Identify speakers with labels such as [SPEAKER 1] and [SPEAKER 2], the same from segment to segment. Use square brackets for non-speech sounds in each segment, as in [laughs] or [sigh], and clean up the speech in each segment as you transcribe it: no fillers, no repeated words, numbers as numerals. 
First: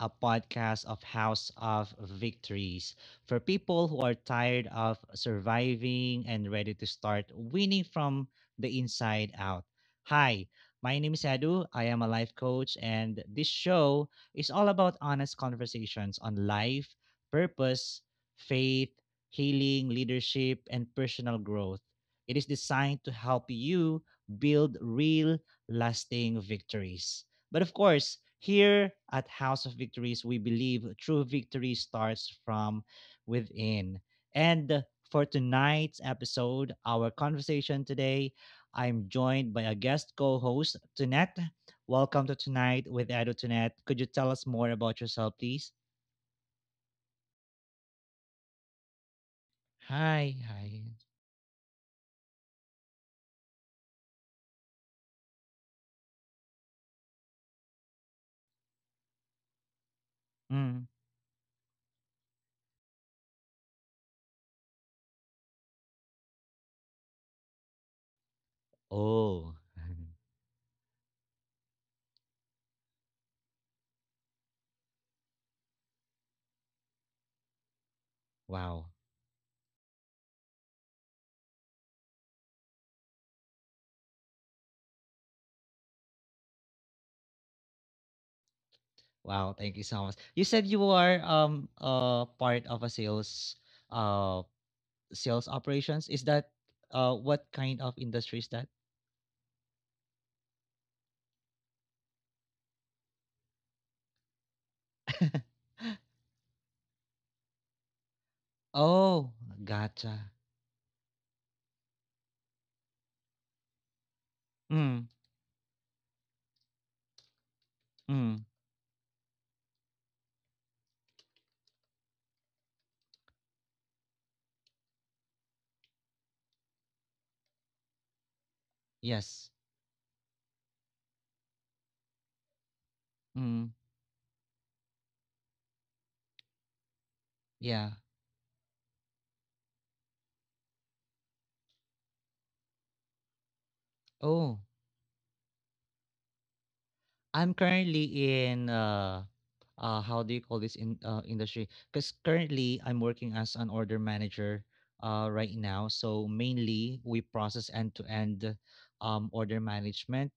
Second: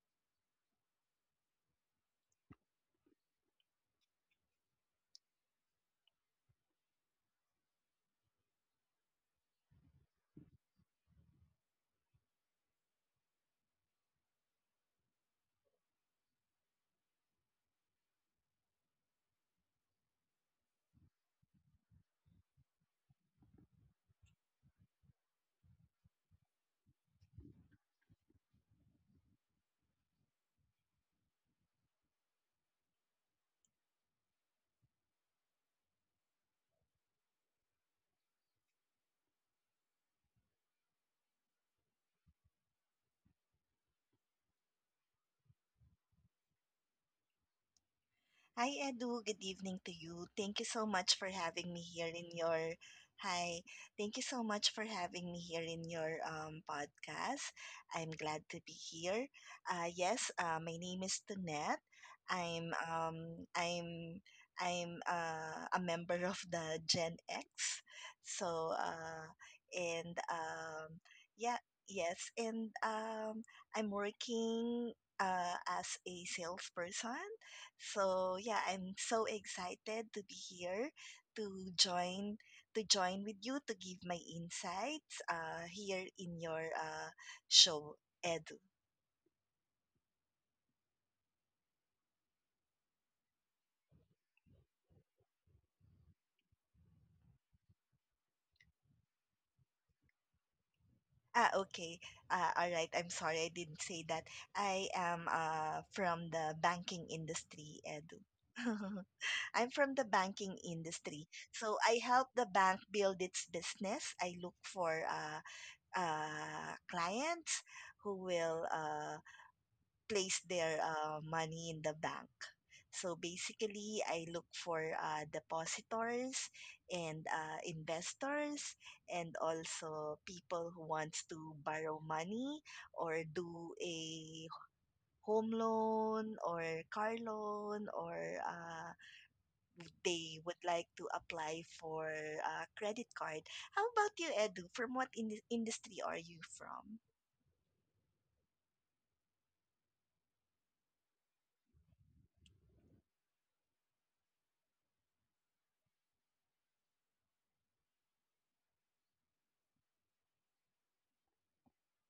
[SPEAKER 1] a podcast of House of Victories for people who are tired of surviving and ready to start winning from the inside out. Hi, my name is Edu. I am a life coach, and this show is all about honest conversations on life, purpose, faith, healing, leadership, and personal growth. It is designed to help you build real, lasting victories. But of course, here at House of Victories, we believe true victory starts from within. And for tonight's episode, our conversation today, I'm joined by a guest co host, Tunette. Welcome to Tonight with Edo Tunette. Could you tell us more about yourself, please?
[SPEAKER 2] Hi, Edu. Good evening to you. Thank you so much
[SPEAKER 1] Hi,
[SPEAKER 2] for having
[SPEAKER 1] hi.
[SPEAKER 2] me here in your Hi. Thank you so much for having me here in your podcast. I'm glad to be here. Yes, my name is
[SPEAKER 1] Mm.
[SPEAKER 2] Tunette. I'm I'm a member of the Gen X. So and
[SPEAKER 1] Oh, [laughs]
[SPEAKER 2] yeah, yes, and I'm working as a salesperson so yeah, I'm so
[SPEAKER 1] wow.
[SPEAKER 2] excited to be here to join to join with you to give my insights here in your show Edu.
[SPEAKER 1] Wow, thank you so much. You said you are part of a sales uh sales operations? Is that what kind of industry is that?
[SPEAKER 2] Ah, okay. All right. I'm sorry I didn't say that. I am from the
[SPEAKER 1] [laughs]
[SPEAKER 2] banking industry, Edu. [laughs] I'm from the banking
[SPEAKER 1] Oh,
[SPEAKER 2] industry. So
[SPEAKER 1] gotcha.
[SPEAKER 2] I help the bank build its business. I look for
[SPEAKER 1] Mm,
[SPEAKER 2] clients who will
[SPEAKER 1] mm,
[SPEAKER 2] place their money in the bank. So basically, I look for depositors and investors, and also people who wants
[SPEAKER 1] yes.
[SPEAKER 2] to borrow money or do a home
[SPEAKER 1] Mm,
[SPEAKER 2] loan or car loan, or uh,
[SPEAKER 1] yeah.
[SPEAKER 2] they would like to apply for a credit card. How about you, Edu? From what industry are you
[SPEAKER 1] Oh,
[SPEAKER 2] from?
[SPEAKER 1] I'm currently in how do you call this in industry? Because currently I'm working as an order manager right now. So mainly we process end to end order management.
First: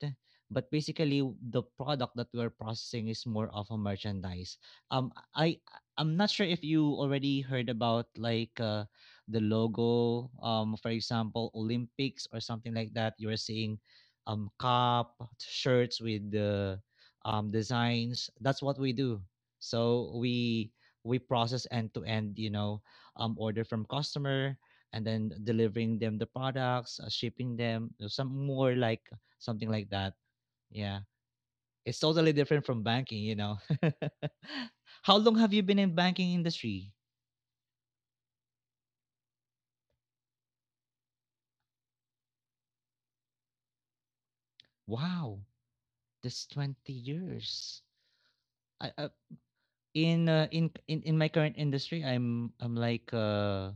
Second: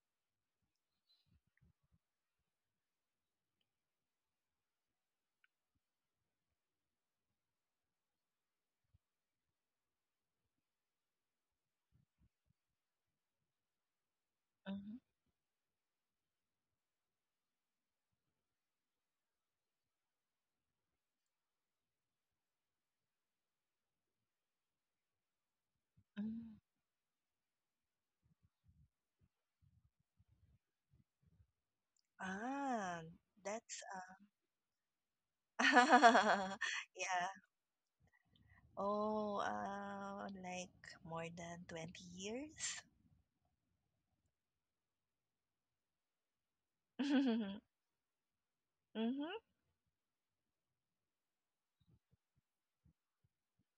[SPEAKER 1] But basically the product that we're processing is more of a merchandise. Um I I- I'm not sure if you already heard about like the logo, for example, Olympics or something like that. You are seeing
[SPEAKER 2] Mhm.
[SPEAKER 1] cup shirts with the designs. That's what we do. So we process end to end, you know, order from customer and then delivering them the
[SPEAKER 2] Mm.
[SPEAKER 1] products, shipping them, some more like something like that. Yeah, it's totally different from
[SPEAKER 2] Ah,
[SPEAKER 1] banking, you know.
[SPEAKER 2] that's
[SPEAKER 1] [laughs] How long have you been in banking
[SPEAKER 2] [laughs]
[SPEAKER 1] industry?
[SPEAKER 2] yeah. Oh, like more than 20 years.
[SPEAKER 1] Wow, that's twenty
[SPEAKER 2] [laughs]
[SPEAKER 1] years. I, uh,
[SPEAKER 2] Mm-hmm.
[SPEAKER 1] in in my current industry, I'm like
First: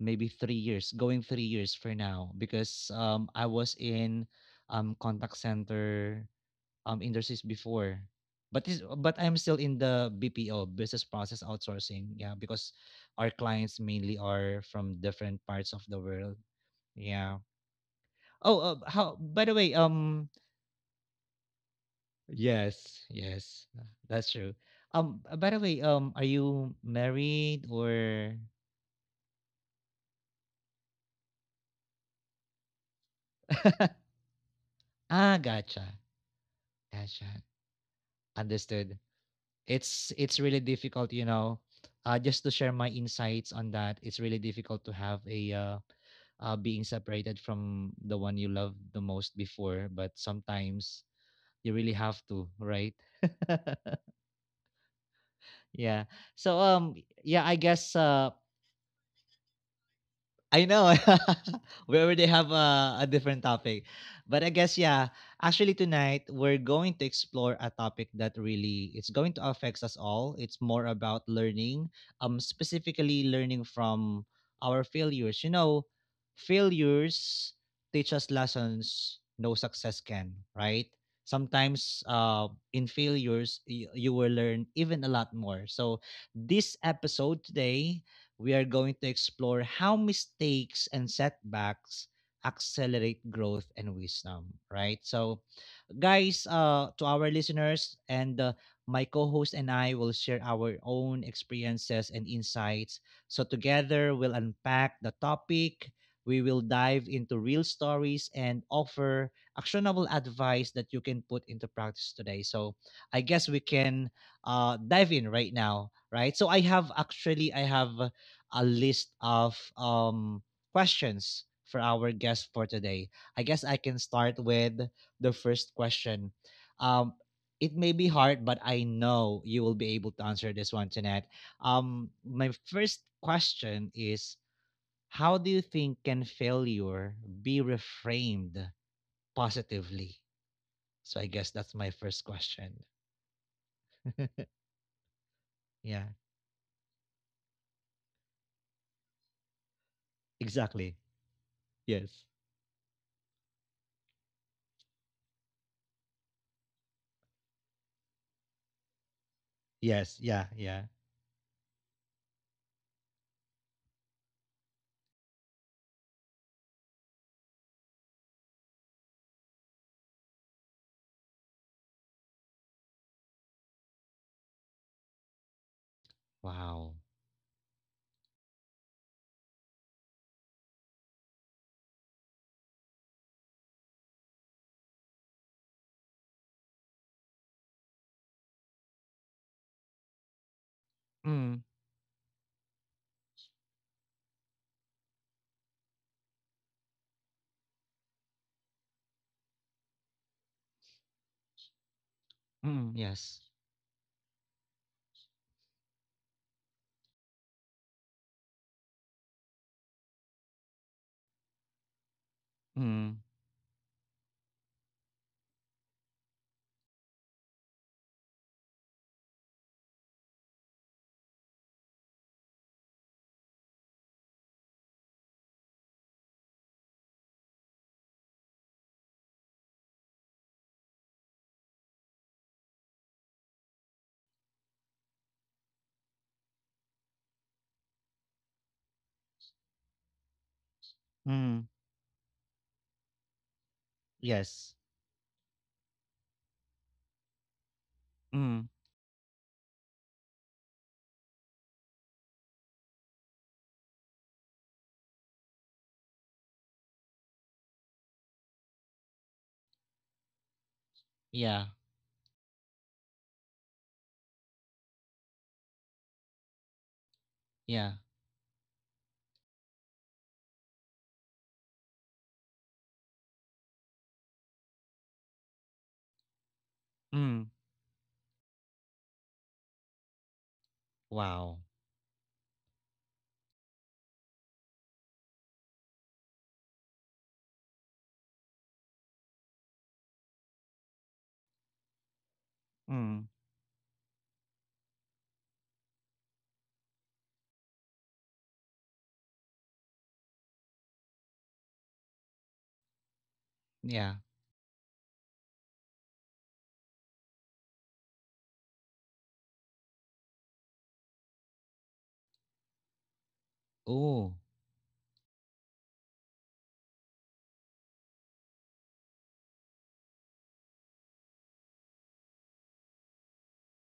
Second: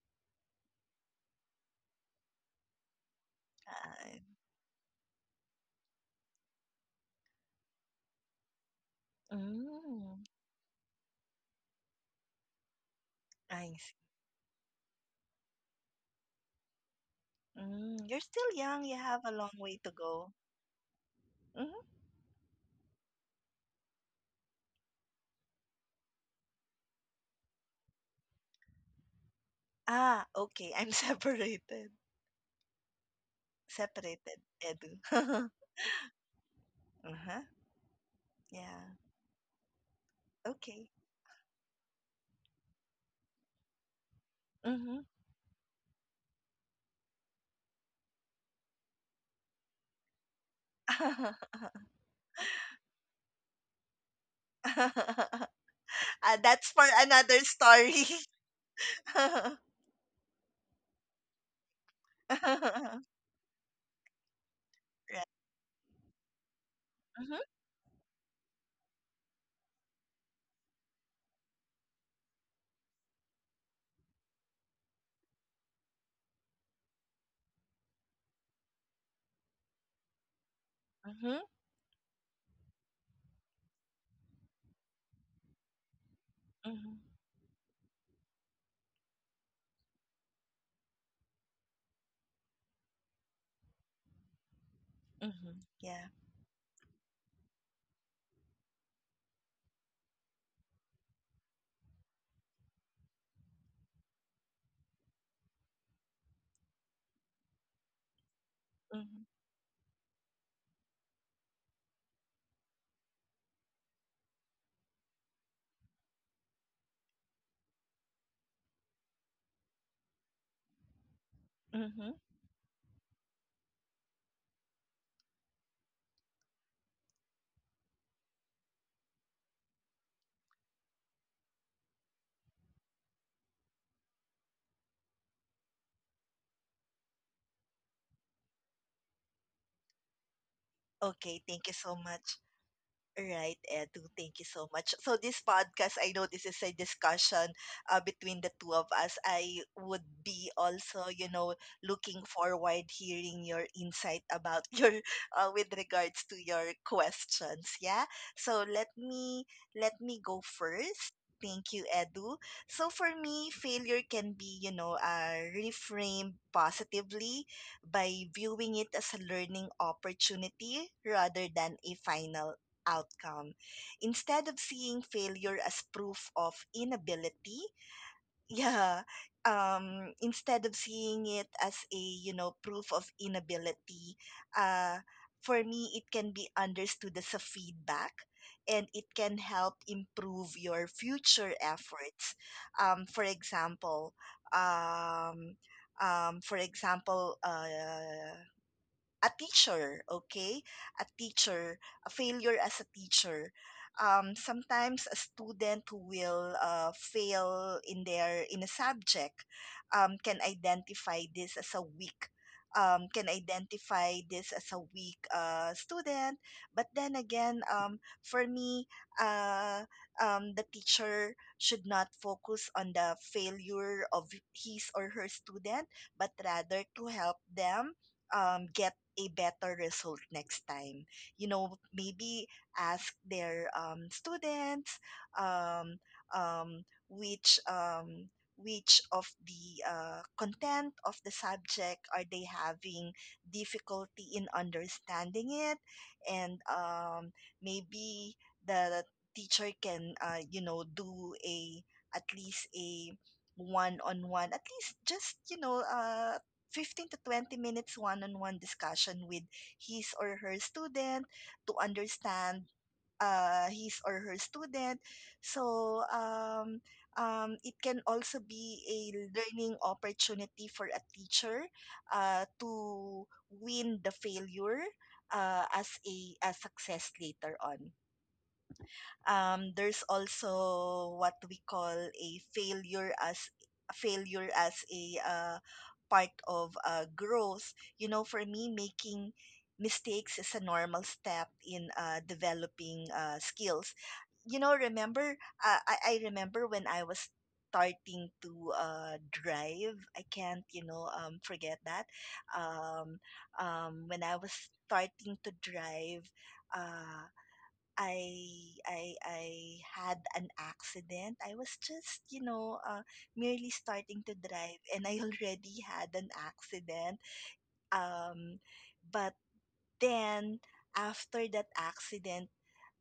[SPEAKER 1] maybe 3 years, going 3 years for now because I was
[SPEAKER 2] I,
[SPEAKER 1] in contact center industries before. But this, but I'm still in the
[SPEAKER 2] mm,
[SPEAKER 1] BPO business process outsourcing, yeah, because our clients
[SPEAKER 2] I see.
[SPEAKER 1] mainly are from different parts of the world. Yeah.
[SPEAKER 2] Mm, you're
[SPEAKER 1] Oh,
[SPEAKER 2] still
[SPEAKER 1] how
[SPEAKER 2] young. You
[SPEAKER 1] by
[SPEAKER 2] have
[SPEAKER 1] the
[SPEAKER 2] a
[SPEAKER 1] way,
[SPEAKER 2] long way to go. Mm-hmm.
[SPEAKER 1] yes, yes. That's true. By the way, are you married or
[SPEAKER 2] Ah, okay. I'm [laughs] separated. Separated, Edu.
[SPEAKER 1] Ah,
[SPEAKER 2] [laughs]
[SPEAKER 1] gotcha. Gotcha.
[SPEAKER 2] Uh-huh.
[SPEAKER 1] Understood.
[SPEAKER 2] Yeah.
[SPEAKER 1] It's really difficult,
[SPEAKER 2] Okay.
[SPEAKER 1] you know, just to share my insights on that, it's really difficult to have
[SPEAKER 2] Mm-hmm.
[SPEAKER 1] a being separated from the one you love the most before, but sometimes you really
[SPEAKER 2] [laughs]
[SPEAKER 1] have to, right? [laughs]
[SPEAKER 2] uh,
[SPEAKER 1] Yeah. So
[SPEAKER 2] that's for
[SPEAKER 1] yeah, i
[SPEAKER 2] another
[SPEAKER 1] guess uh
[SPEAKER 2] story. [laughs] Right.
[SPEAKER 1] I know. [laughs] We already have a different topic. But I guess, yeah, actually tonight we're going to explore a
[SPEAKER 2] Mm-hmm.
[SPEAKER 1] topic that really it's going to affect us all. It's more about learning, specifically learning from our failures. You know, failures teach us lessons no success can, right? Sometimes
[SPEAKER 2] Mm-hmm.
[SPEAKER 1] in failures you, you will learn even a lot more. So this episode
[SPEAKER 2] Mm-hmm.
[SPEAKER 1] today we are going to explore how mistakes and setbacks accelerate growth and wisdom, right? So,
[SPEAKER 2] Mm-hmm.
[SPEAKER 1] guys,
[SPEAKER 2] Yeah.
[SPEAKER 1] to our listeners and my co-host and I will share our own experiences and insights. So together we'll unpack the topic. We will dive into real stories and offer actionable
[SPEAKER 2] Mm-hmm.
[SPEAKER 1] advice that you can put into practice today. So I guess we can dive in right now, right? So I have actually I have a list of questions for our guest for
[SPEAKER 2] Mm-hmm.
[SPEAKER 1] today. I guess I can start with the first question. Um, it may be hard, but I know you will be able to answer this one, Jeanette. My first question is, how do you think can failure be reframed positively? So I guess that's my first
[SPEAKER 2] Okay. Thank you
[SPEAKER 1] question.
[SPEAKER 2] so much. Right, Edu. Thank you so much.
[SPEAKER 1] Yeah,
[SPEAKER 2] So this podcast, I know this is a discussion between the two of us. I would
[SPEAKER 1] exactly.
[SPEAKER 2] be also, you
[SPEAKER 1] Yes.
[SPEAKER 2] know, looking forward hearing your insight about [laughs] your with regards to your questions. Yeah. So
[SPEAKER 1] Yes. Yeah. Yeah.
[SPEAKER 2] let me go first. Thank you, Edu. So for me, failure can be, you know, reframed positively by viewing it as a learning opportunity rather than a final outcome. Instead of seeing failure as
[SPEAKER 1] Wow.
[SPEAKER 2] proof of inability, [laughs] yeah, instead of seeing it as a, you know, proof of inability, uh, for me, it can be understood as a feedback and it can help improve
[SPEAKER 1] Mm.
[SPEAKER 2] your future efforts. Um, for example, um, for example, a teacher, okay? A teacher,
[SPEAKER 1] Mm.
[SPEAKER 2] a
[SPEAKER 1] Yes.
[SPEAKER 2] failure as a teacher. Sometimes a student who will fail in their in a subject um, can identify this as a
[SPEAKER 1] Mm.
[SPEAKER 2] weak can identify this as a weak student. But then again, for me, uh, the teacher should not focus on the failure of his or her student, but rather to help them get a better result next time. You know, maybe ask their students, um, um, which um, which of the
[SPEAKER 1] Mm.
[SPEAKER 2] content of the subject are they having
[SPEAKER 1] Yes.
[SPEAKER 2] difficulty in understanding it, and
[SPEAKER 1] Mm.
[SPEAKER 2] maybe the teacher can you know, do a at least a one on one, at least just you know 15 to 20 minutes one-on-one discussion with his or her
[SPEAKER 1] Yeah.
[SPEAKER 2] student to understand his or her student. So
[SPEAKER 1] Yeah.
[SPEAKER 2] it can also be a learning opportunity for a teacher to win the failure as
[SPEAKER 1] Mm.
[SPEAKER 2] a success later on. There's
[SPEAKER 1] Wow.
[SPEAKER 2] also what we call a failure as a part of growth. You know, for me, making mistakes is a normal step in
[SPEAKER 1] Mm.
[SPEAKER 2] developing skills. You know, remember, I remember when I was starting to drive. I can't, you know, forget that.
[SPEAKER 1] Yeah.
[SPEAKER 2] Um, when I was starting to drive, uh, I I had an accident. I was just, you know,
[SPEAKER 1] Oh,
[SPEAKER 2] merely starting to drive [laughs] and I already had an accident. Um but then after that accident,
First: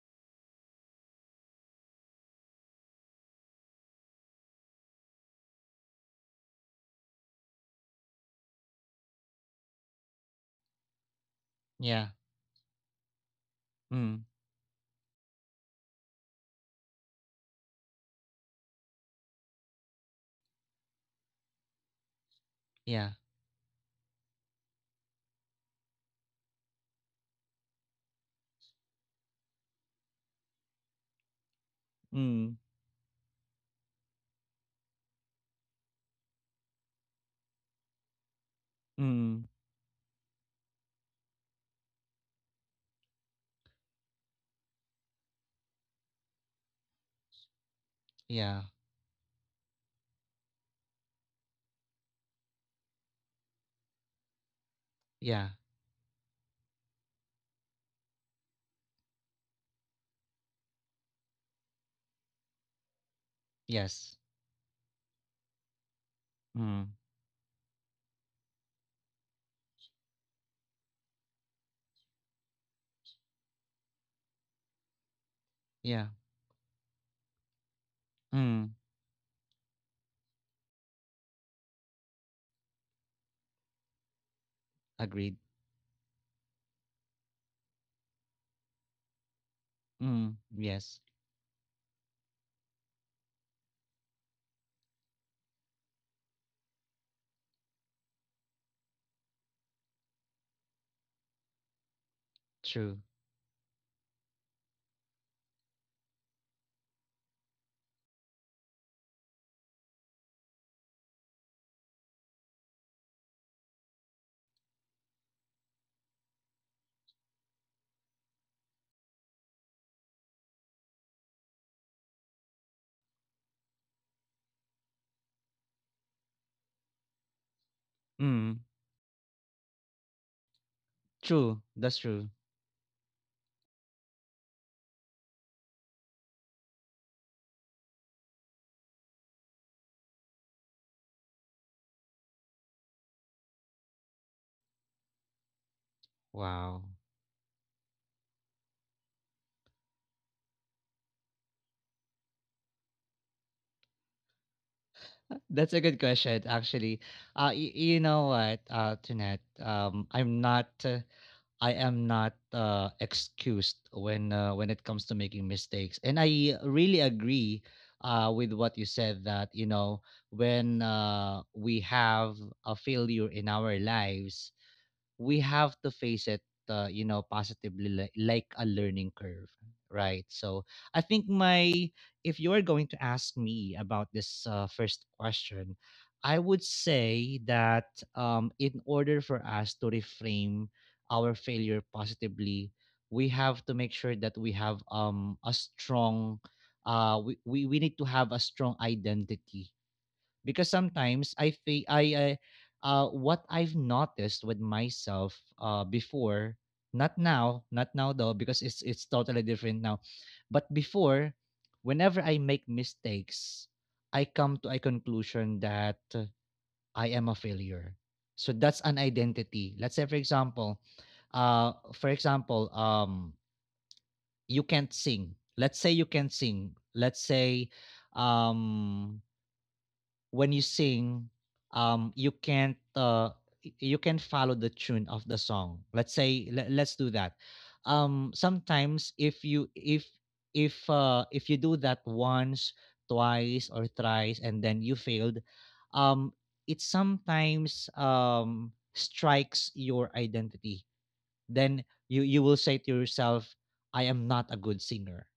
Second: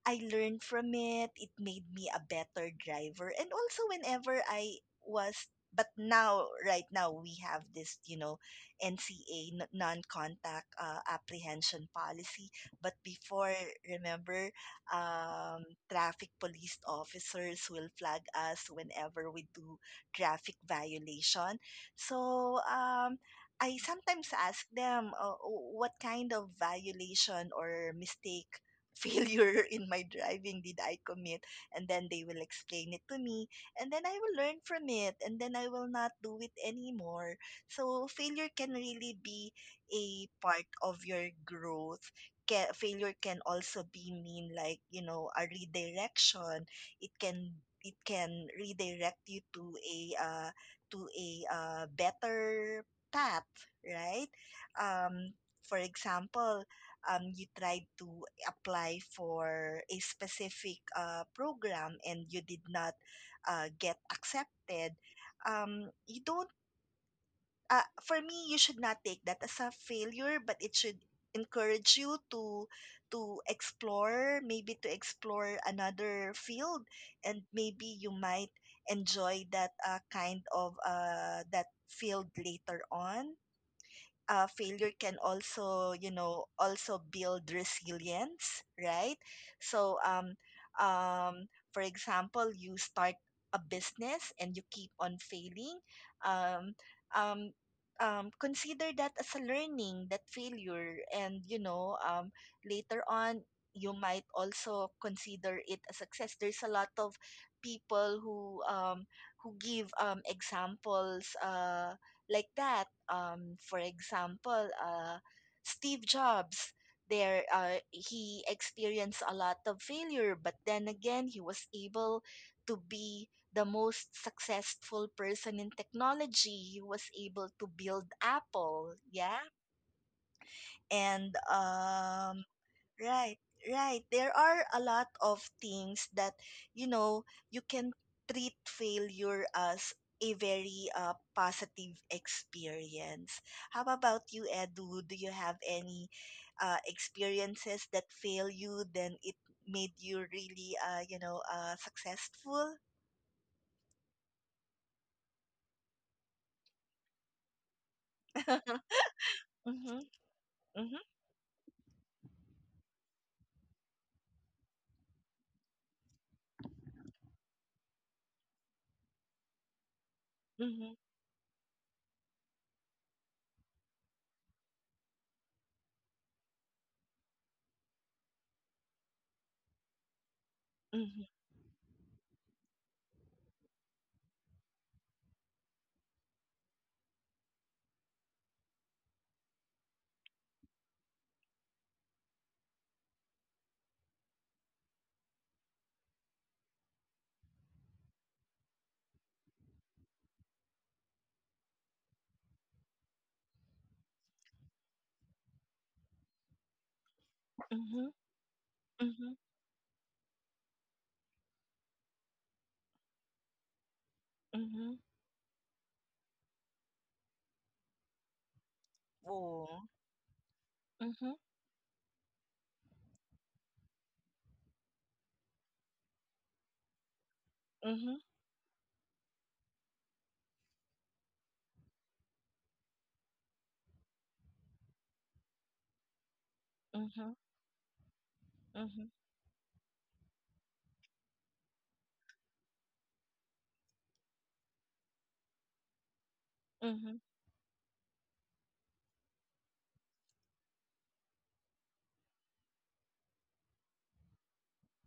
[SPEAKER 2] I learned from it. It made me a better driver. And also whenever I was but now right now we have this, you know, NCA non-contact apprehension
[SPEAKER 1] yeah.
[SPEAKER 2] policy, but before,
[SPEAKER 1] Mm,
[SPEAKER 2] remember traffic police officers will flag us whenever we do traffic violation. So,
[SPEAKER 1] yeah.
[SPEAKER 2] I sometimes ask them what kind of violation or mistake failure [laughs] in my driving did I commit? And then
[SPEAKER 1] Mm,
[SPEAKER 2] they will explain it to me, and then I will learn from it, and then I will not do it anymore. So failure can really
[SPEAKER 1] mm,
[SPEAKER 2] be a part of your growth. Ca Failure can also be mean like you know a redirection. It can it
[SPEAKER 1] yeah.
[SPEAKER 2] can redirect you to a better path, right?
[SPEAKER 1] Yeah.
[SPEAKER 2] Um, for example, you tried to apply for a specific program and you did not
[SPEAKER 1] Yes.
[SPEAKER 2] get accepted, you don't,
[SPEAKER 1] Mm,
[SPEAKER 2] for me, you should not take that as a failure, but it should encourage you to explore maybe to explore
[SPEAKER 1] yeah.
[SPEAKER 2] another field and maybe you
[SPEAKER 1] Mm,
[SPEAKER 2] might enjoy that that field later on. Failure
[SPEAKER 1] agreed.
[SPEAKER 2] can also, you know, also build resilience, right? So
[SPEAKER 1] Mm, yes.
[SPEAKER 2] um, for example, you start a business and you keep on failing, um, um, consider that as a learning that failure, and you know
[SPEAKER 1] True.
[SPEAKER 2] later on you might also consider it a success. There's a lot of people who give examples like that. For example, Steve Jobs. There, he experienced a lot of failure, but then again, he was able to be the most successful person in technology. He was able to build
[SPEAKER 1] Mm,
[SPEAKER 2] Apple, yeah,
[SPEAKER 1] true.
[SPEAKER 2] and
[SPEAKER 1] That's true.
[SPEAKER 2] right, right. There are a lot of things that, you know, you can treat failure as a very positive experience. How about you, Edu? Do you have any
[SPEAKER 1] Wow.
[SPEAKER 2] experiences that fail you, then it made you really, you know, successful?
[SPEAKER 1] [laughs] That's a good question, actually. You know what,
[SPEAKER 2] [laughs]
[SPEAKER 1] Tunette?
[SPEAKER 2] Mm-hmm, mm-hmm,
[SPEAKER 1] I am not excused when it comes to making mistakes, and I really agree with what you said that you know when
[SPEAKER 2] mm-hmm,
[SPEAKER 1] we have a failure in our lives, we have to face it, you know, positively like a learning curve, right? so i think
[SPEAKER 2] mm-hmm,
[SPEAKER 1] my If you are going to ask me about this first question, I would say that, in order for us to reframe our failure positively, we have to make sure that we have a strong we need to have a strong identity, because sometimes I think I uh, what I've noticed with myself before, not now,
[SPEAKER 2] mm-hmm,
[SPEAKER 1] though, because it's totally
[SPEAKER 2] mm-hmm,
[SPEAKER 1] different now. But before, whenever I make mistakes, I come to a
[SPEAKER 2] mm-hmm.
[SPEAKER 1] conclusion that, I am a failure. So that's an identity. Let's say
[SPEAKER 2] Oh,
[SPEAKER 1] for example,
[SPEAKER 2] mm-hmm,
[SPEAKER 1] uh for example um you can't sing, let's say, you can sing, let's say,
[SPEAKER 2] mm-hmm,
[SPEAKER 1] um, when you sing, you can't you can follow the tune of the song. Let's say let's do that.
[SPEAKER 2] mm-hmm,
[SPEAKER 1] Sometimes if you do that once, twice, or thrice, and then you failed, um, it
[SPEAKER 2] mm-hmm.
[SPEAKER 1] sometimes strikes your identity. Then you will say to yourself, "I am not a good singer."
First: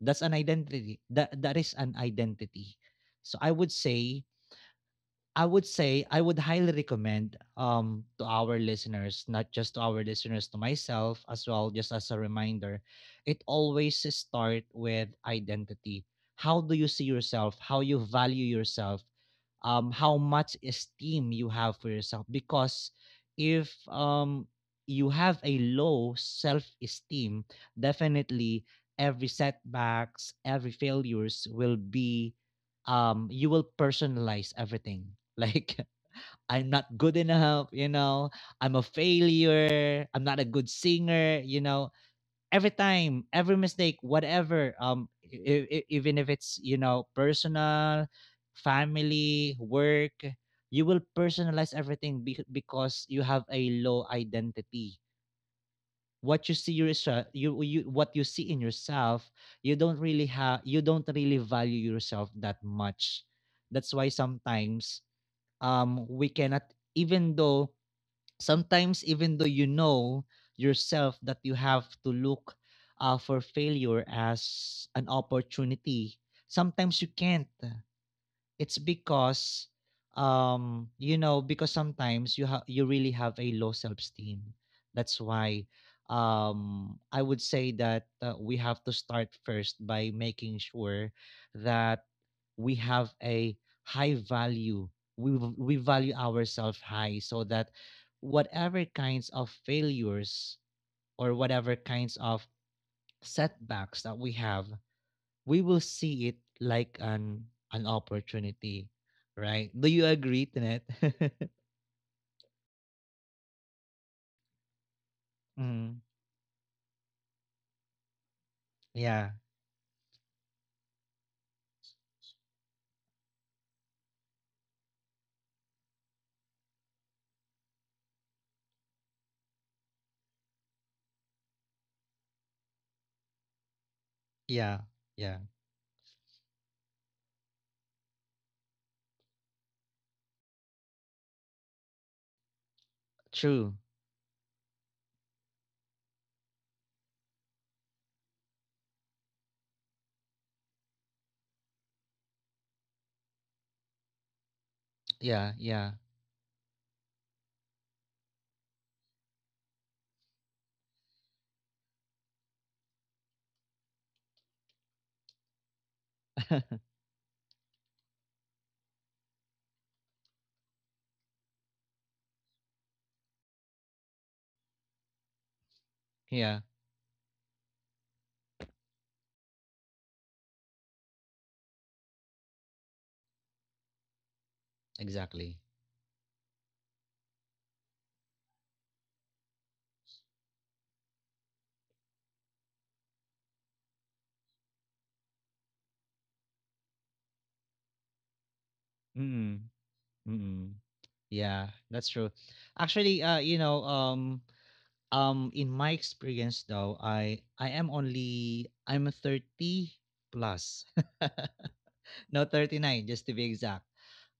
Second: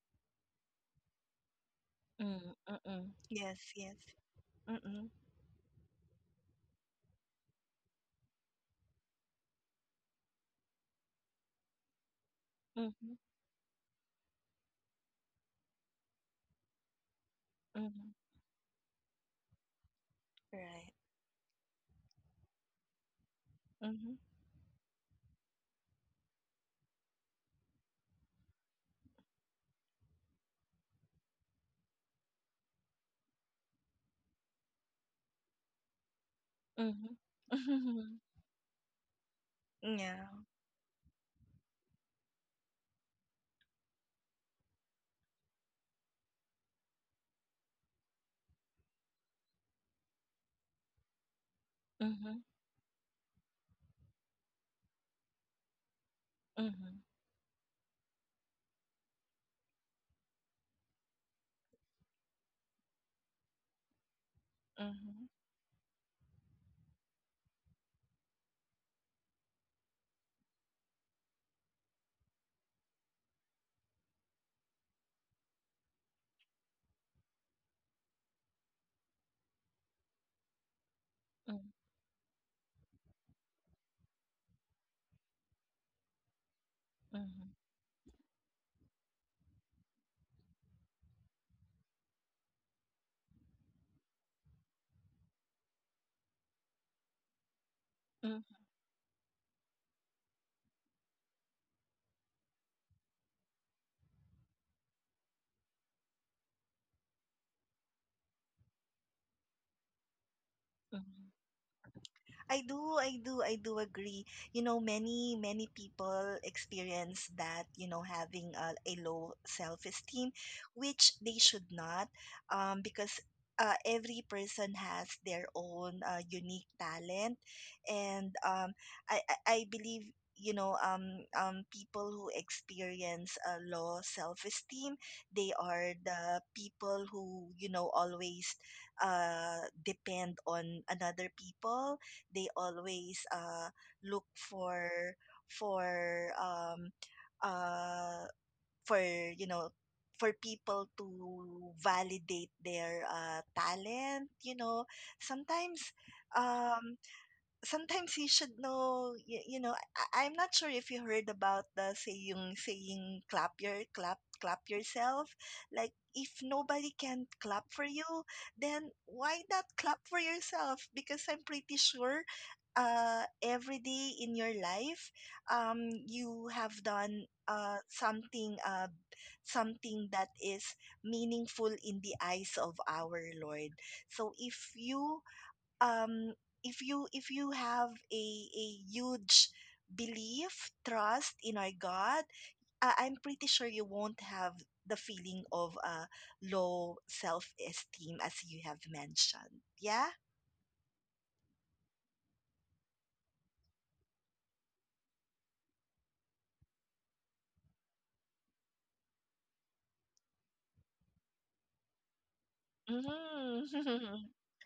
[SPEAKER 1] That's an identity. That is an
[SPEAKER 2] Mm,
[SPEAKER 1] identity.
[SPEAKER 2] mm.
[SPEAKER 1] So I
[SPEAKER 2] Yes,
[SPEAKER 1] would
[SPEAKER 2] yes.
[SPEAKER 1] say,
[SPEAKER 2] Mm,
[SPEAKER 1] I would highly recommend, um, to our listeners, not just to our listeners, to myself as well, just as a reminder,
[SPEAKER 2] mhm,
[SPEAKER 1] it always start with identity. How do you see yourself? How you
[SPEAKER 2] mhm.
[SPEAKER 1] value yourself? How much
[SPEAKER 2] Right.
[SPEAKER 1] esteem you have for yourself? Because if
[SPEAKER 2] Mhm,
[SPEAKER 1] you have a low self-esteem, definitely every setbacks, every failures will be, um, you will personalize everything, [laughs] like, I'm not good
[SPEAKER 2] mhm.
[SPEAKER 1] enough, you
[SPEAKER 2] Mhm,
[SPEAKER 1] know,
[SPEAKER 2] [laughs]
[SPEAKER 1] I'm a failure, I'm
[SPEAKER 2] yeah.
[SPEAKER 1] not a good singer, you know, every time, every mistake, whatever, um, even if it's, you know, personal, family, work, you will personalize everything,
[SPEAKER 2] Mhm,
[SPEAKER 1] because you have a low identity. What you see
[SPEAKER 2] mhm,
[SPEAKER 1] yourself, you what you see in yourself, you don't really value yourself that much. That's why sometimes,
[SPEAKER 2] mhm,
[SPEAKER 1] um, we cannot, even though, sometimes, even though you know yourself that you have to look for failure as an opportunity, sometimes you can't. It's because, you know, because
[SPEAKER 2] mhm,
[SPEAKER 1] sometimes you really have a low self-esteem. That's why, I would say that, we have to start first by making sure that we have a high value. We value ourselves high, so that
[SPEAKER 2] mhm,
[SPEAKER 1] whatever kinds of failures or whatever kinds of setbacks that we have, we will see it like an opportunity, right? Do you agree, Tenet?
[SPEAKER 2] mhm.
[SPEAKER 1] [laughs]
[SPEAKER 2] I do, I do, I do agree. You know, many, many
[SPEAKER 1] Mm,
[SPEAKER 2] people experience that, you know, having a low
[SPEAKER 1] yeah,
[SPEAKER 2] self esteem, which they should not, because every person has their own unique talent. And I believe, you know, people who experience a low self esteem,
[SPEAKER 1] yeah,
[SPEAKER 2] they
[SPEAKER 1] yeah.
[SPEAKER 2] are the people who, you know, always depend on another people. They always
[SPEAKER 1] True.
[SPEAKER 2] look for for um uh for you know, for people to validate their talent, you know, sometimes
[SPEAKER 1] Yeah, yeah,
[SPEAKER 2] um you should know, you know, I'm not sure if you heard about the saying, saying clap yourself. Like if nobody
[SPEAKER 1] [laughs]
[SPEAKER 2] can clap for you, then why not clap for yourself? Because I'm pretty sure every day in your life you have
[SPEAKER 1] yeah.
[SPEAKER 2] done something that is meaningful in the eyes of our Lord. So
[SPEAKER 1] Exactly.
[SPEAKER 2] um if you have a huge belief, trust in our God, I'm pretty sure you won't have the feeling of low self-esteem as you have mentioned,
[SPEAKER 1] Mm,
[SPEAKER 2] yeah.
[SPEAKER 1] mm. Yeah, that's true. Actually, you know, in my experience though, I am only I'm a 30 plus, [laughs] no, 39 just to be exact.
[SPEAKER 2] Mm-hmm. [laughs]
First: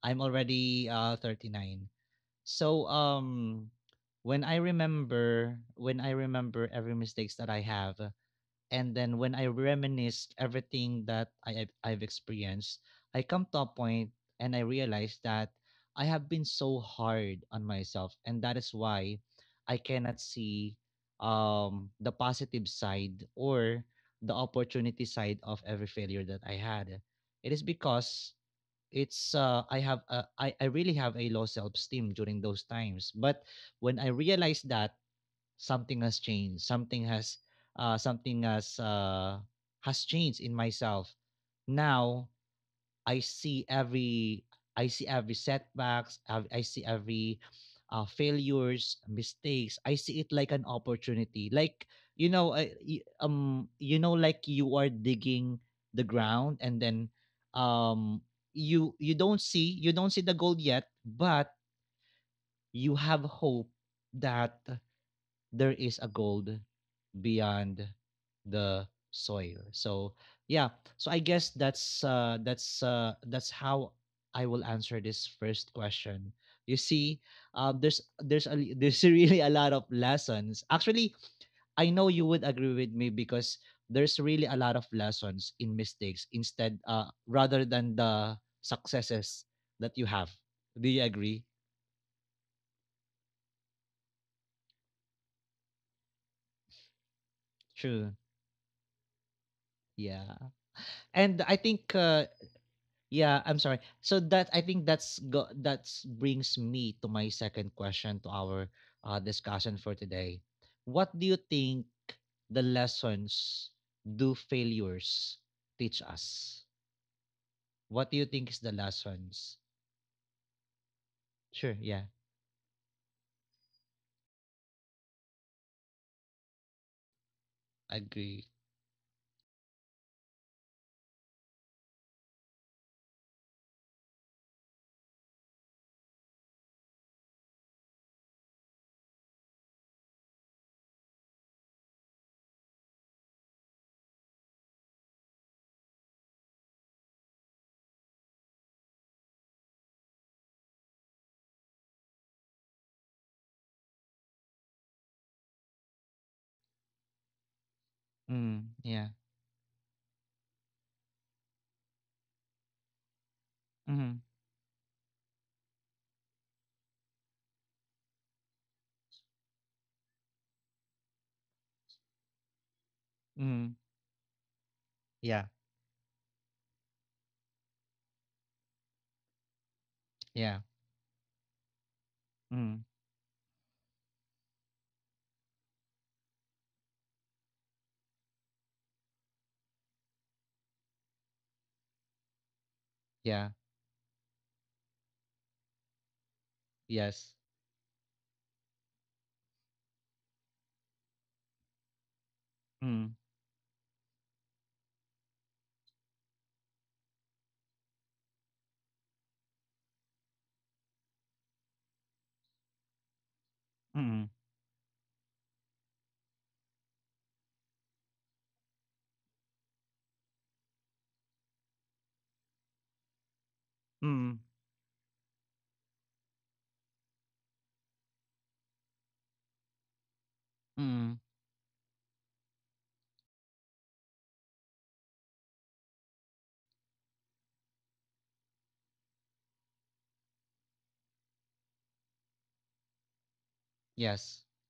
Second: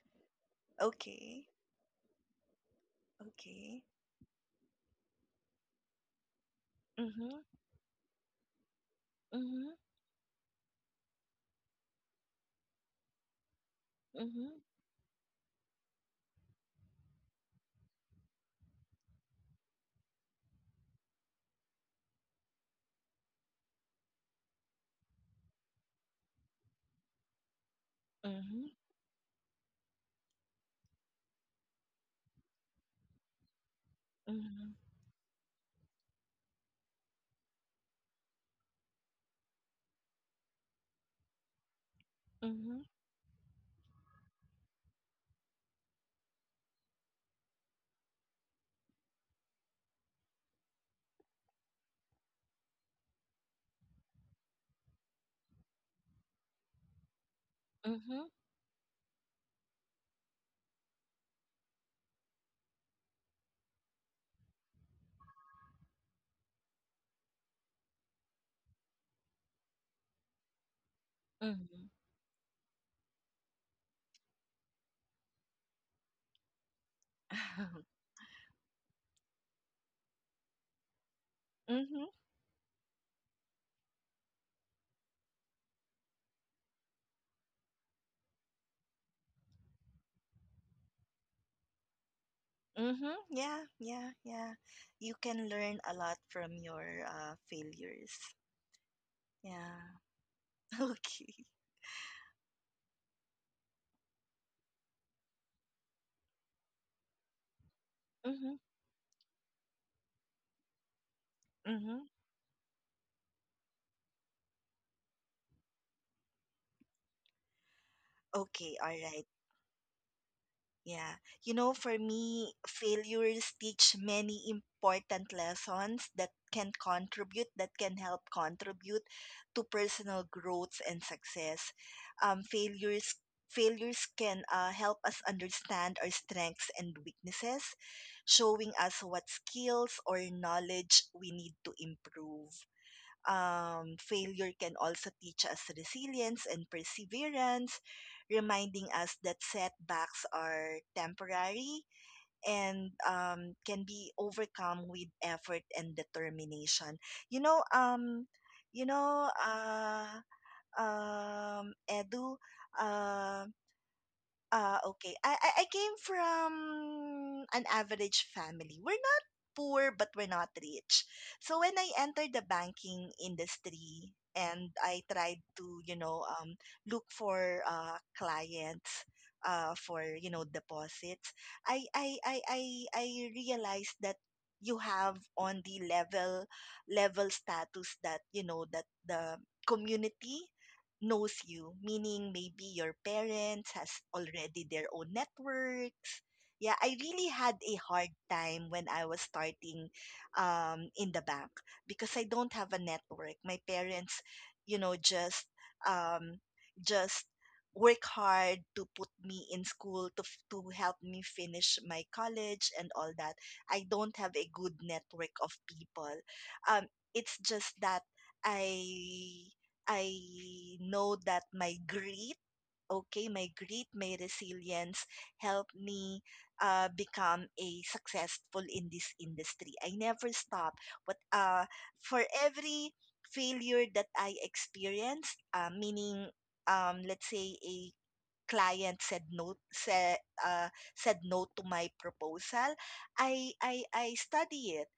[SPEAKER 1] I'm already
[SPEAKER 2] Okay.
[SPEAKER 1] 39. So um,
[SPEAKER 2] Okay.
[SPEAKER 1] when I remember every mistakes that
[SPEAKER 2] Mm-hmm.
[SPEAKER 1] I have, and then when I
[SPEAKER 2] Mm-hmm.
[SPEAKER 1] reminisce everything that I've experienced, I come to a point and
[SPEAKER 2] Mm-hmm.
[SPEAKER 1] I realize that I have been so hard on myself, and that is why I cannot see the positive side or the opportunity side of every failure that I had. It is because it's I have a, I really have a low self esteem during those times. But when I realized
[SPEAKER 2] Mm-hmm.
[SPEAKER 1] that something has changed, something has uh, something has uh, has changed in myself. Now
[SPEAKER 2] Mm-hmm.
[SPEAKER 1] I see every, setbacks. I see every failures, mistakes. I see it like an opportunity. Like, you know, you know, like you are digging the ground, and then um,
[SPEAKER 2] Mm-hmm.
[SPEAKER 1] you don't see the gold yet, but you have hope that there is a gold beyond the soil. So yeah, so I guess
[SPEAKER 2] Mm-hmm.
[SPEAKER 1] that's that's how I will answer this first question. You see, [laughs] there's really a lot of lessons. Actually, I know you
[SPEAKER 2] Mm-hmm. [laughs]
[SPEAKER 1] would agree with me because there's really a lot of lessons in mistakes instead, rather than the successes that you have. Do you agree?
[SPEAKER 2] Mm-hmm. Yeah, yeah, yeah. You can learn a lot from your
[SPEAKER 1] True.
[SPEAKER 2] failures. Yeah.
[SPEAKER 1] Yeah.
[SPEAKER 2] [laughs]
[SPEAKER 1] And I
[SPEAKER 2] Okay.
[SPEAKER 1] think yeah, I'm sorry. So that, I think that's go that's brings me to my second question to our
[SPEAKER 2] Mm-hmm.
[SPEAKER 1] discussion for today. What do you think
[SPEAKER 2] Mm-hmm.
[SPEAKER 1] the lessons do failures teach us? What do you think is the
[SPEAKER 2] Okay. All right.
[SPEAKER 1] lessons?
[SPEAKER 2] Yeah. You
[SPEAKER 1] Sure.
[SPEAKER 2] know,
[SPEAKER 1] Yeah.
[SPEAKER 2] for me, failures teach many important lessons that can contribute, that can
[SPEAKER 1] Agree.
[SPEAKER 2] help contribute to personal growth and success. Um, failures failures can help us understand our strengths and weaknesses, showing us what skills or knowledge we need to improve. Failure can also teach us resilience and perseverance, reminding us that setbacks are temporary and can be overcome with effort and determination. You know,
[SPEAKER 1] Mm,
[SPEAKER 2] you
[SPEAKER 1] yeah.
[SPEAKER 2] know, uh, Edu, um
[SPEAKER 1] Mm,
[SPEAKER 2] okay. I came from an average family. We're not poor, but we're not rich. So when I entered the banking
[SPEAKER 1] mm,
[SPEAKER 2] industry and I
[SPEAKER 1] yeah.
[SPEAKER 2] tried to, you know, look for clients for, you know,
[SPEAKER 1] Yeah.
[SPEAKER 2] deposits, I, I, I,
[SPEAKER 1] Mm,
[SPEAKER 2] I, I realized that you have on the level status that, you know, that the community knows you, meaning maybe your
[SPEAKER 1] yeah.
[SPEAKER 2] parents has already their own networks. Yeah, I really
[SPEAKER 1] Yes.
[SPEAKER 2] had a hard time when I was starting in the bank because I don't have a
[SPEAKER 1] Mm,
[SPEAKER 2] network. My parents, you know, um, just work hard to put me in school to to help me finish my college and all that. I don't have
[SPEAKER 1] mm,
[SPEAKER 2] a good network of people. Um, it's just that I I know that my grit, okay, my grit, my
[SPEAKER 1] mm,
[SPEAKER 2] resilience helped me become a successful in this industry. I never stop. But
[SPEAKER 1] mm,
[SPEAKER 2] uh, for every failure that I experienced, meaning let's say a client said no to my proposal. I study
[SPEAKER 1] yes.
[SPEAKER 2] it.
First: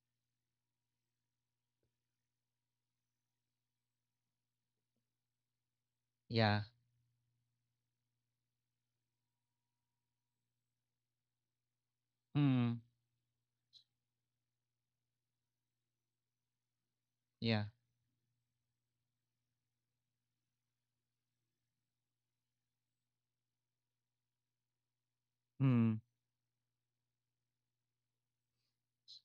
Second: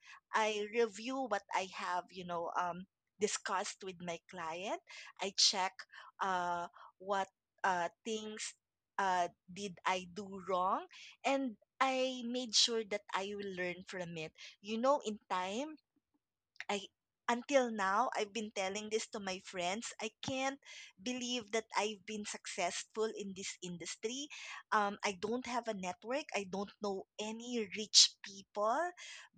[SPEAKER 2] I review what I have, discussed with my client. I check
[SPEAKER 1] Yeah.
[SPEAKER 2] uh what things did I do wrong, and I made sure
[SPEAKER 1] Mm,
[SPEAKER 2] that I will learn from it, you know, in time. I until
[SPEAKER 1] yeah.
[SPEAKER 2] now I've been telling this to my friends. I can't believe that I've been successful in this industry. I don't have a
[SPEAKER 1] Mm,
[SPEAKER 2] network. I don't know any rich people,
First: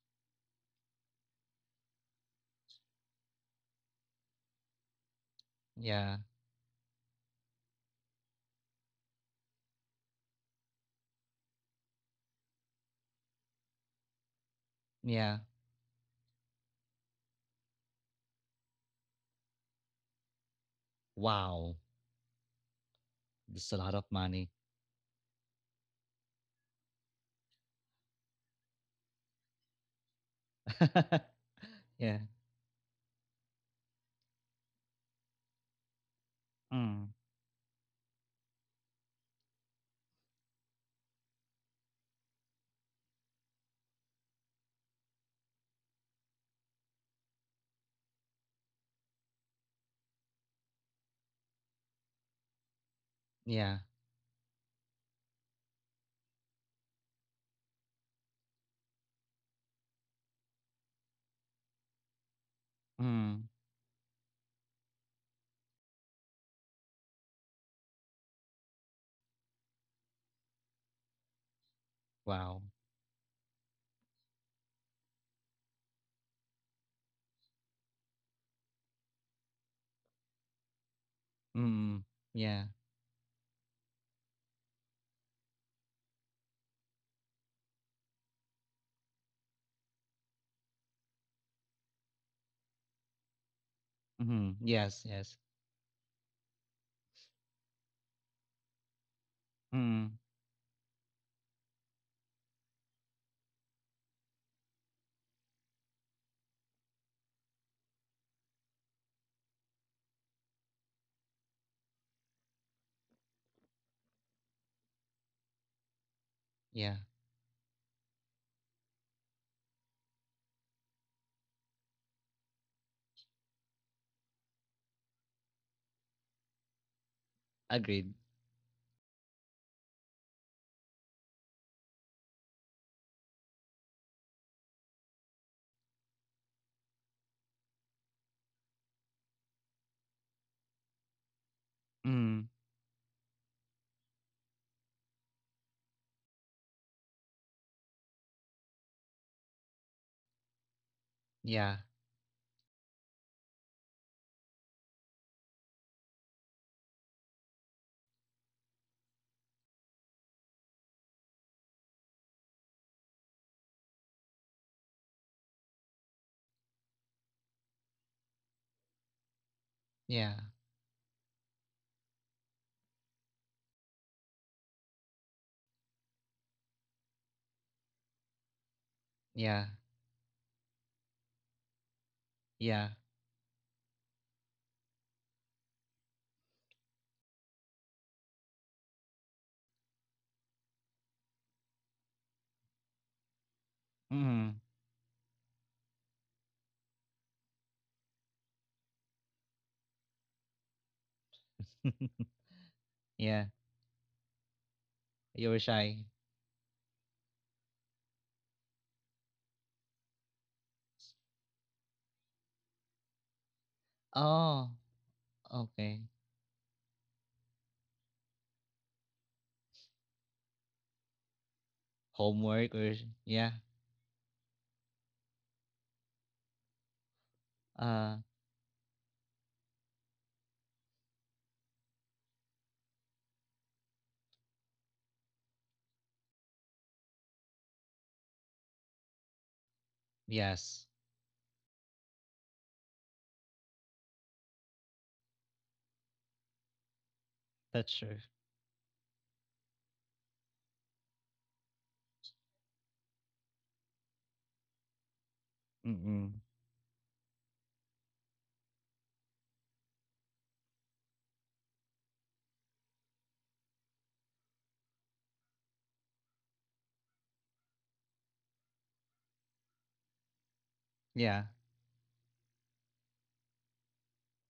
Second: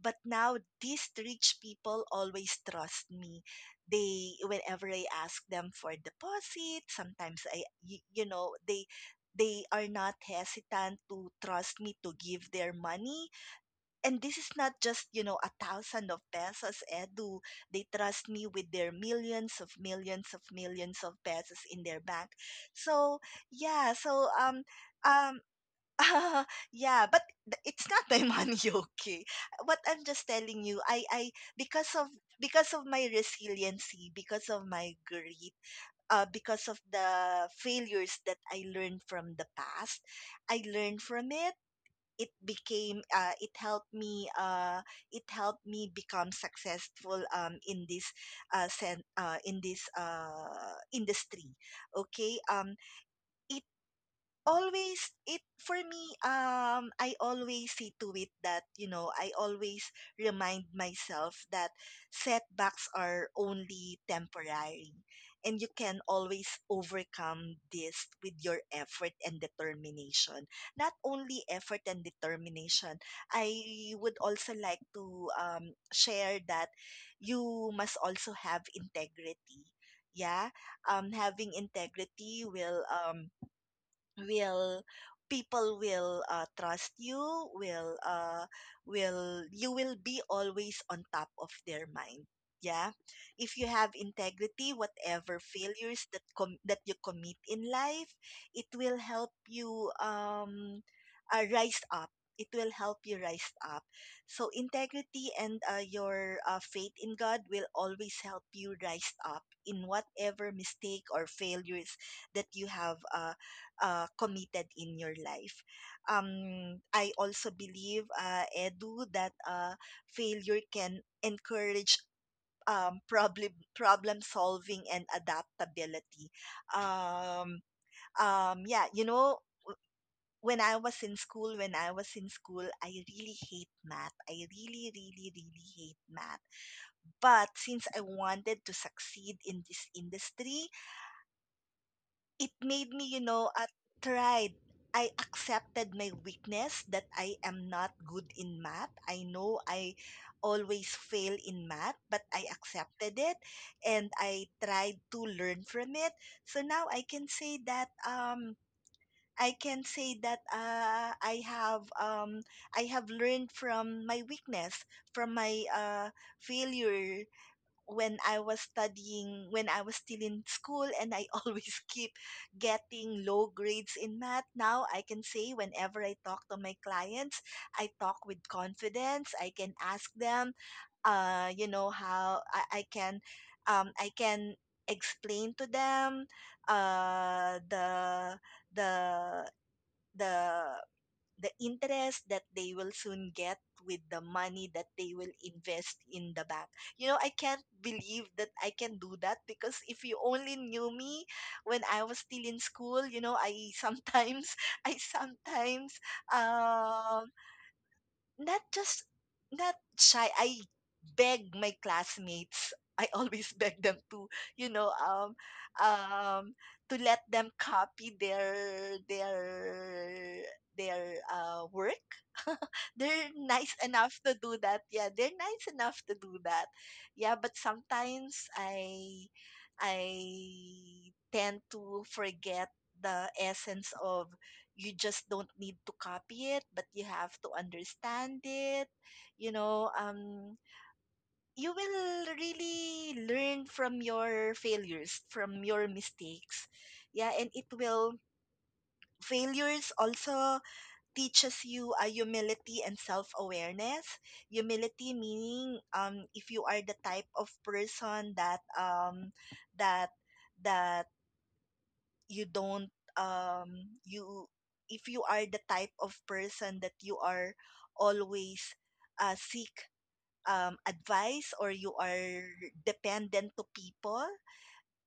[SPEAKER 2] but now these rich people always trust me. They whenever I ask them for
[SPEAKER 1] yeah.
[SPEAKER 2] deposit, sometimes I y- you know, they are not hesitant to trust me to give their money, and this is not just, you
[SPEAKER 1] Yeah.
[SPEAKER 2] know, a thousand of pesos, Edu. They trust me with their millions of millions of millions of pesos
[SPEAKER 1] Wow,
[SPEAKER 2] in their bank. so
[SPEAKER 1] that's a lot
[SPEAKER 2] yeah
[SPEAKER 1] of
[SPEAKER 2] so
[SPEAKER 1] money.
[SPEAKER 2] um um [laughs] yeah, it's not my money. [laughs] Okay, what I'm just telling you, I,
[SPEAKER 1] [laughs]
[SPEAKER 2] because of,
[SPEAKER 1] Yeah.
[SPEAKER 2] because of my resiliency, because of my grit, because of
[SPEAKER 1] Mm.
[SPEAKER 2] the failures that I learned from the past, I learned from it. It became, it helped me, it helped me become successful, in this in this industry. Okay. It
[SPEAKER 1] Yeah.
[SPEAKER 2] always it For me, I always see to it that, you know, I always remind myself that setbacks are
[SPEAKER 1] Mm.
[SPEAKER 2] only temporary, and you can always overcome this with your effort and determination. Not only effort and
[SPEAKER 1] Wow.
[SPEAKER 2] determination, I would also like to share that you must also have integrity. Yeah. Having
[SPEAKER 1] Mm.
[SPEAKER 2] integrity
[SPEAKER 1] Yeah.
[SPEAKER 2] will, will people will trust you, will you will be always on top of their mind. Yeah. If you have
[SPEAKER 1] Mhm.
[SPEAKER 2] integrity,
[SPEAKER 1] Yes,
[SPEAKER 2] whatever
[SPEAKER 1] yes.
[SPEAKER 2] failures that that you commit in life, it will help you,
[SPEAKER 1] Mm.
[SPEAKER 2] rise up. It will help you rise up. So integrity and your faith in God will always help you rise up in whatever mistake or failures that you have, committed in your life.
[SPEAKER 1] Yeah.
[SPEAKER 2] I also believe, Edu, that failure can encourage, problem solving and adaptability. Um,
[SPEAKER 1] Agreed.
[SPEAKER 2] yeah, you know, when I was in school, I really hate math. I really, really, really hate math. But since I wanted to succeed in this industry, it
[SPEAKER 1] Mm.
[SPEAKER 2] made me, you know, tried. I accepted my weakness, that I am not good in math. I know I always fail in
[SPEAKER 1] Yeah.
[SPEAKER 2] math, but I accepted it and I tried to learn from it. So now I can say that, I have, I have learned from my weakness, from my failure when I was studying, when I was still
[SPEAKER 1] Yeah.
[SPEAKER 2] in school, and I [laughs] always keep getting low grades in math. Now I can say, whenever I talk to my clients, I talk with confidence.
[SPEAKER 1] Yeah.
[SPEAKER 2] I can ask them, you know, how
[SPEAKER 1] Yeah.
[SPEAKER 2] I, I can, um, I can explain to them, the, the the interest that they will soon get with the
[SPEAKER 1] Mm.
[SPEAKER 2] money that they will invest in the bank. You know, I can't believe that I can do that, because if you only knew me when I was
[SPEAKER 1] [laughs]
[SPEAKER 2] still in school, you know,
[SPEAKER 1] Yeah.
[SPEAKER 2] I sometimes [laughs] I
[SPEAKER 1] You were
[SPEAKER 2] sometimes,
[SPEAKER 1] shy.
[SPEAKER 2] um not just, not shy. I beg my classmates. I [laughs] always beg them to, you know,
[SPEAKER 1] Oh, okay.
[SPEAKER 2] um, to let them copy their work. [laughs]
[SPEAKER 1] Homework
[SPEAKER 2] They're
[SPEAKER 1] or
[SPEAKER 2] nice
[SPEAKER 1] yeah.
[SPEAKER 2] enough to do that. Yeah, they're nice enough to do that. Yeah, but sometimes
[SPEAKER 1] Uh,
[SPEAKER 2] I tend to forget the essence of, you just don't need to copy it, but you have to understand it. You know,
[SPEAKER 1] yes.
[SPEAKER 2] you will really learn from your failures, from your mistakes. Yeah, and
[SPEAKER 1] That's true.
[SPEAKER 2] failures also teaches you a humility and self awareness. Humility meaning, if you are the
[SPEAKER 1] Mm-mm.
[SPEAKER 2] type of person that, that, that you don't, um you if you are the type of person that you are always seek advice, or you
[SPEAKER 1] Yeah.
[SPEAKER 2] are dependent to people.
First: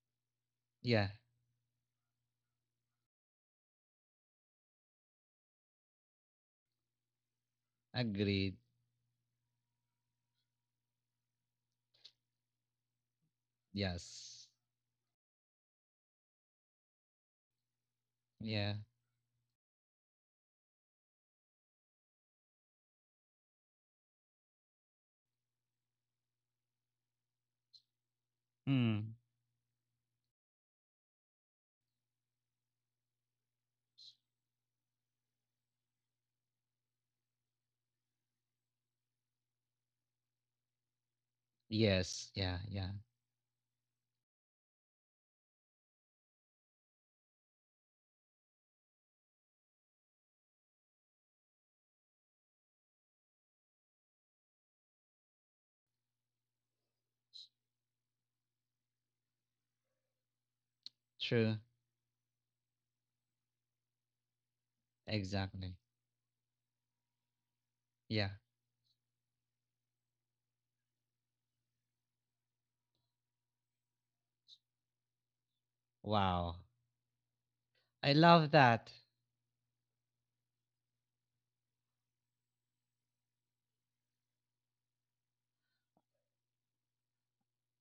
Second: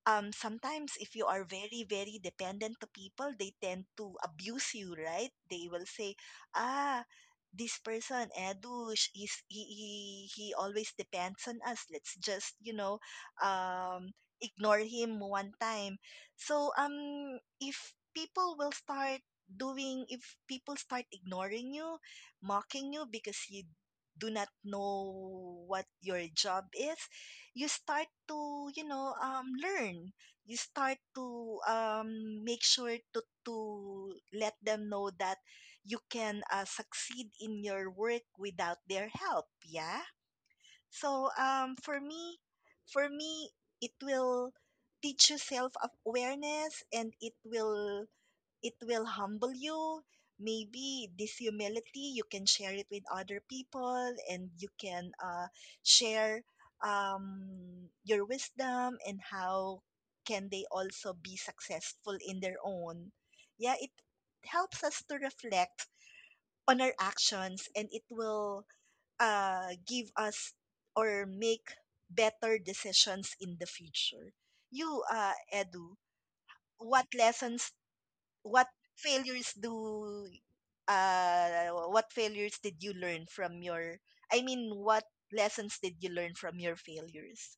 [SPEAKER 2] Sometimes
[SPEAKER 1] Yeah.
[SPEAKER 2] if you are very very dependent to people, they tend to abuse you, right? They will say, ah, this person,
[SPEAKER 1] Agreed.
[SPEAKER 2] Edu, he he always depends on us. Let's just, you know, um
[SPEAKER 1] Yes.
[SPEAKER 2] ignore him one time. So if people will
[SPEAKER 1] Yeah.
[SPEAKER 2] start doing, if people start ignoring you, mocking you because you do not know what your job is, you start to, you
[SPEAKER 1] Mm.
[SPEAKER 2] know, learn, you start to make sure to let them know that you can succeed in your work without their help. Yeah. So for
[SPEAKER 1] Yes,
[SPEAKER 2] me,
[SPEAKER 1] yeah, yeah.
[SPEAKER 2] for me, it will teach you self awareness, and it will, it will humble you. Maybe this humility, you can share it with other people, and you can share your wisdom and how can they also be
[SPEAKER 1] True.
[SPEAKER 2] successful in their own. Yeah, it helps us to
[SPEAKER 1] Exactly.
[SPEAKER 2] reflect on our actions, and it
[SPEAKER 1] Yeah.
[SPEAKER 2] will give us, or make better decisions in the future. You, Edu,
[SPEAKER 1] Wow.
[SPEAKER 2] what lessons
[SPEAKER 1] I love
[SPEAKER 2] what
[SPEAKER 1] that.
[SPEAKER 2] failures do what failures did you learn from your I mean, what lessons did you learn from your failures?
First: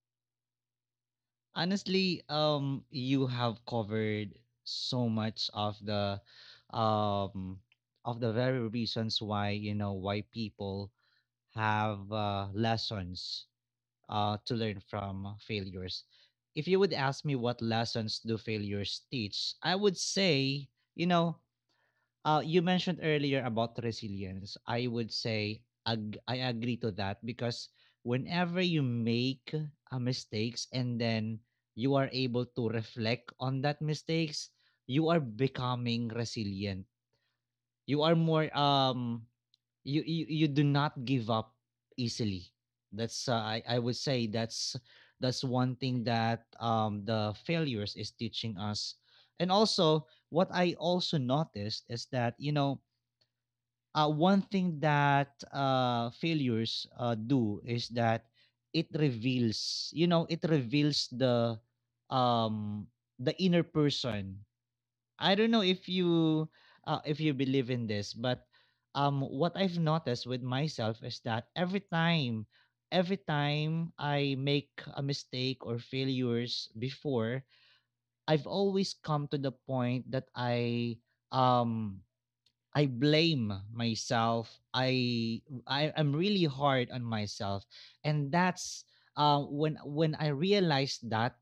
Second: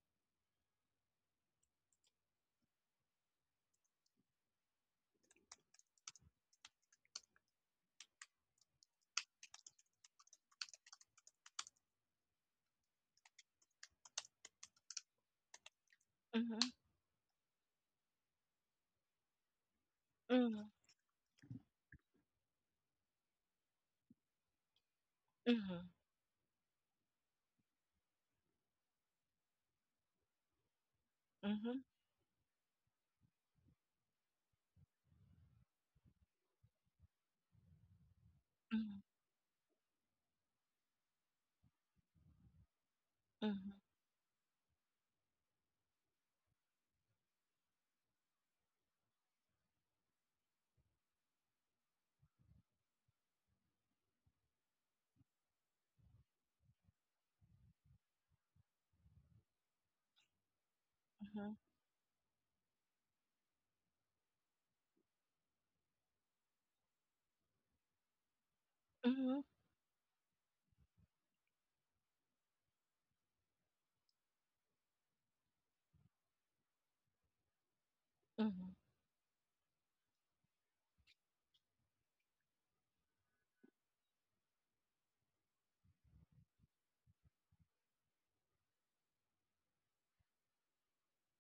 [SPEAKER 1] Honestly, you have covered so much um of the very reasons why, why people have lessons to learn from failures. If
[SPEAKER 2] Mhm.
[SPEAKER 1] you would ask me what lessons do failures teach, I would say,
[SPEAKER 2] Mhm.
[SPEAKER 1] you know, you mentioned earlier about resilience. I would say
[SPEAKER 2] Mhm.
[SPEAKER 1] I agree to that, because whenever you make mistakes, and then
[SPEAKER 2] Mhm.
[SPEAKER 1] you are able to reflect on that mistakes, you are becoming resilient. You are more you do not give up easily. That's I
[SPEAKER 2] Mhm.
[SPEAKER 1] would say that's one thing that the failures is teaching us. And also, what I also noticed is that, one thing that failures do, is that it reveals, it reveals
[SPEAKER 2] Mhm.
[SPEAKER 1] um the inner person. I don't know if you believe in this, but
[SPEAKER 2] Mhm.
[SPEAKER 1] what I've noticed with myself is that every time I make a mistake or failures before, I've
[SPEAKER 2] Mhm.
[SPEAKER 1] always come to the point that um I blame myself. I am really hard on myself, and that's when I realized that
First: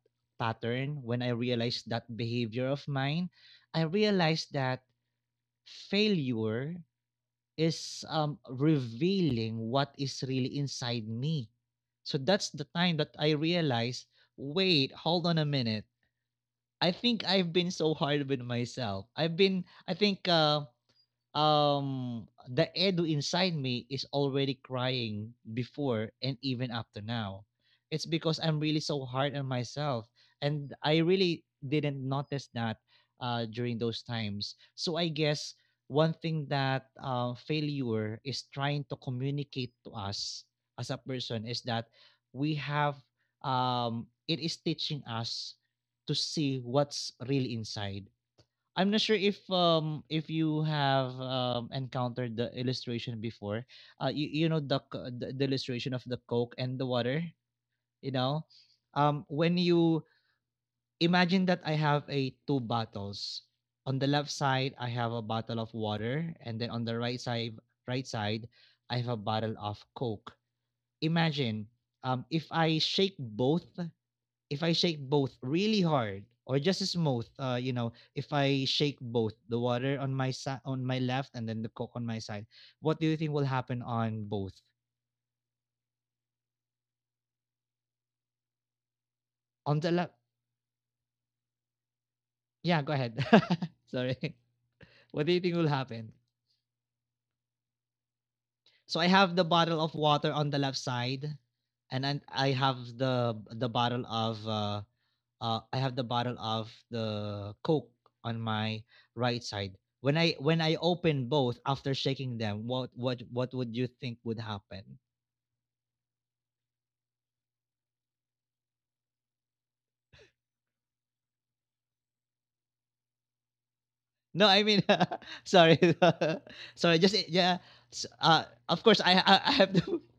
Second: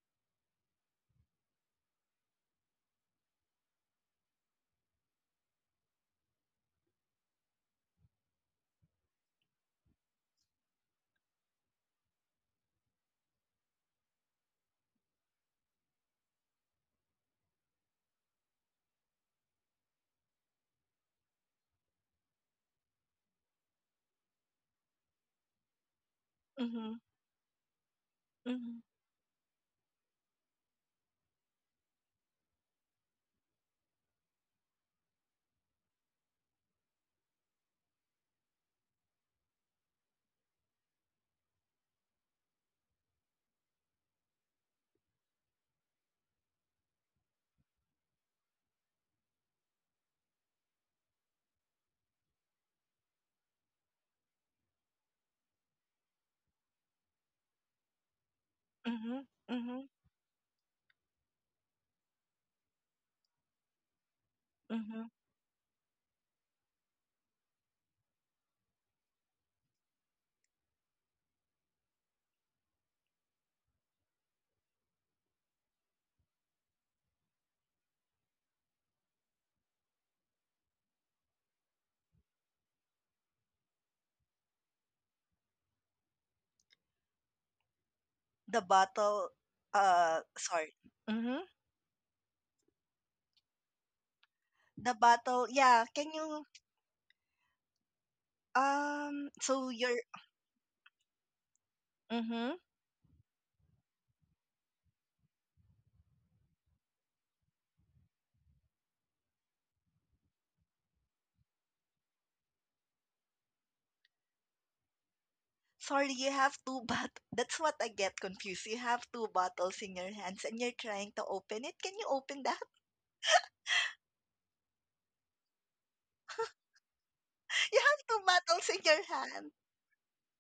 [SPEAKER 1] pattern, when I realized that behavior of mine, I realized that failure is, revealing what is really inside me. So that's the time that I realized. Wait, hold on a minute. I think I've been so hard with myself. I've been. I think. Um the Edu inside me is already crying before and even up
[SPEAKER 2] Mhm.
[SPEAKER 1] to now. It's because I'm
[SPEAKER 2] Mhm.
[SPEAKER 1] really so hard on myself, and I really didn't notice that during those times. So I guess one thing that failure is trying to communicate to us as a person, is that we have it is teaching us to see what's really inside. I'm not sure if if you have encountered the illustration before. You know the illustration of the Coke and the water, you know.
[SPEAKER 2] Mhm.
[SPEAKER 1] When
[SPEAKER 2] Mhm. Mhm.
[SPEAKER 1] you imagine that I have a two bottles. On the left side I
[SPEAKER 2] Mhm.
[SPEAKER 1] have a bottle of water, and then on the right side I have a bottle of Coke. Imagine, um if I shake both if I shake both really hard or just smooth, if I shake both, the water on my side, on my left, and then the Coke on my side, what do you think will happen on both?
[SPEAKER 2] The battle
[SPEAKER 1] On the left?
[SPEAKER 2] Sorry. Mhm.
[SPEAKER 1] Yeah, go ahead. [laughs] Sorry.
[SPEAKER 2] The
[SPEAKER 1] What do you
[SPEAKER 2] battle,
[SPEAKER 1] think will
[SPEAKER 2] yeah, can
[SPEAKER 1] happen?
[SPEAKER 2] you,
[SPEAKER 1] So I have the
[SPEAKER 2] so
[SPEAKER 1] bottle
[SPEAKER 2] your,
[SPEAKER 1] of water on the left side, and then
[SPEAKER 2] mhm.
[SPEAKER 1] I have the bottle of the Coke on my right side. When I open both after shaking them, what would you think would happen?
[SPEAKER 2] Sorry, you have two [laughs] bottles. That's what I get confused. You have two bottles in your hands and you're trying to open it. Can you open that?
[SPEAKER 1] No, I mean, [laughs] sorry, [laughs] sorry. Just
[SPEAKER 2] [laughs]
[SPEAKER 1] yeah.
[SPEAKER 2] You have two bottles in your
[SPEAKER 1] Of course, I
[SPEAKER 2] hand.
[SPEAKER 1] I, I have to. [laughs]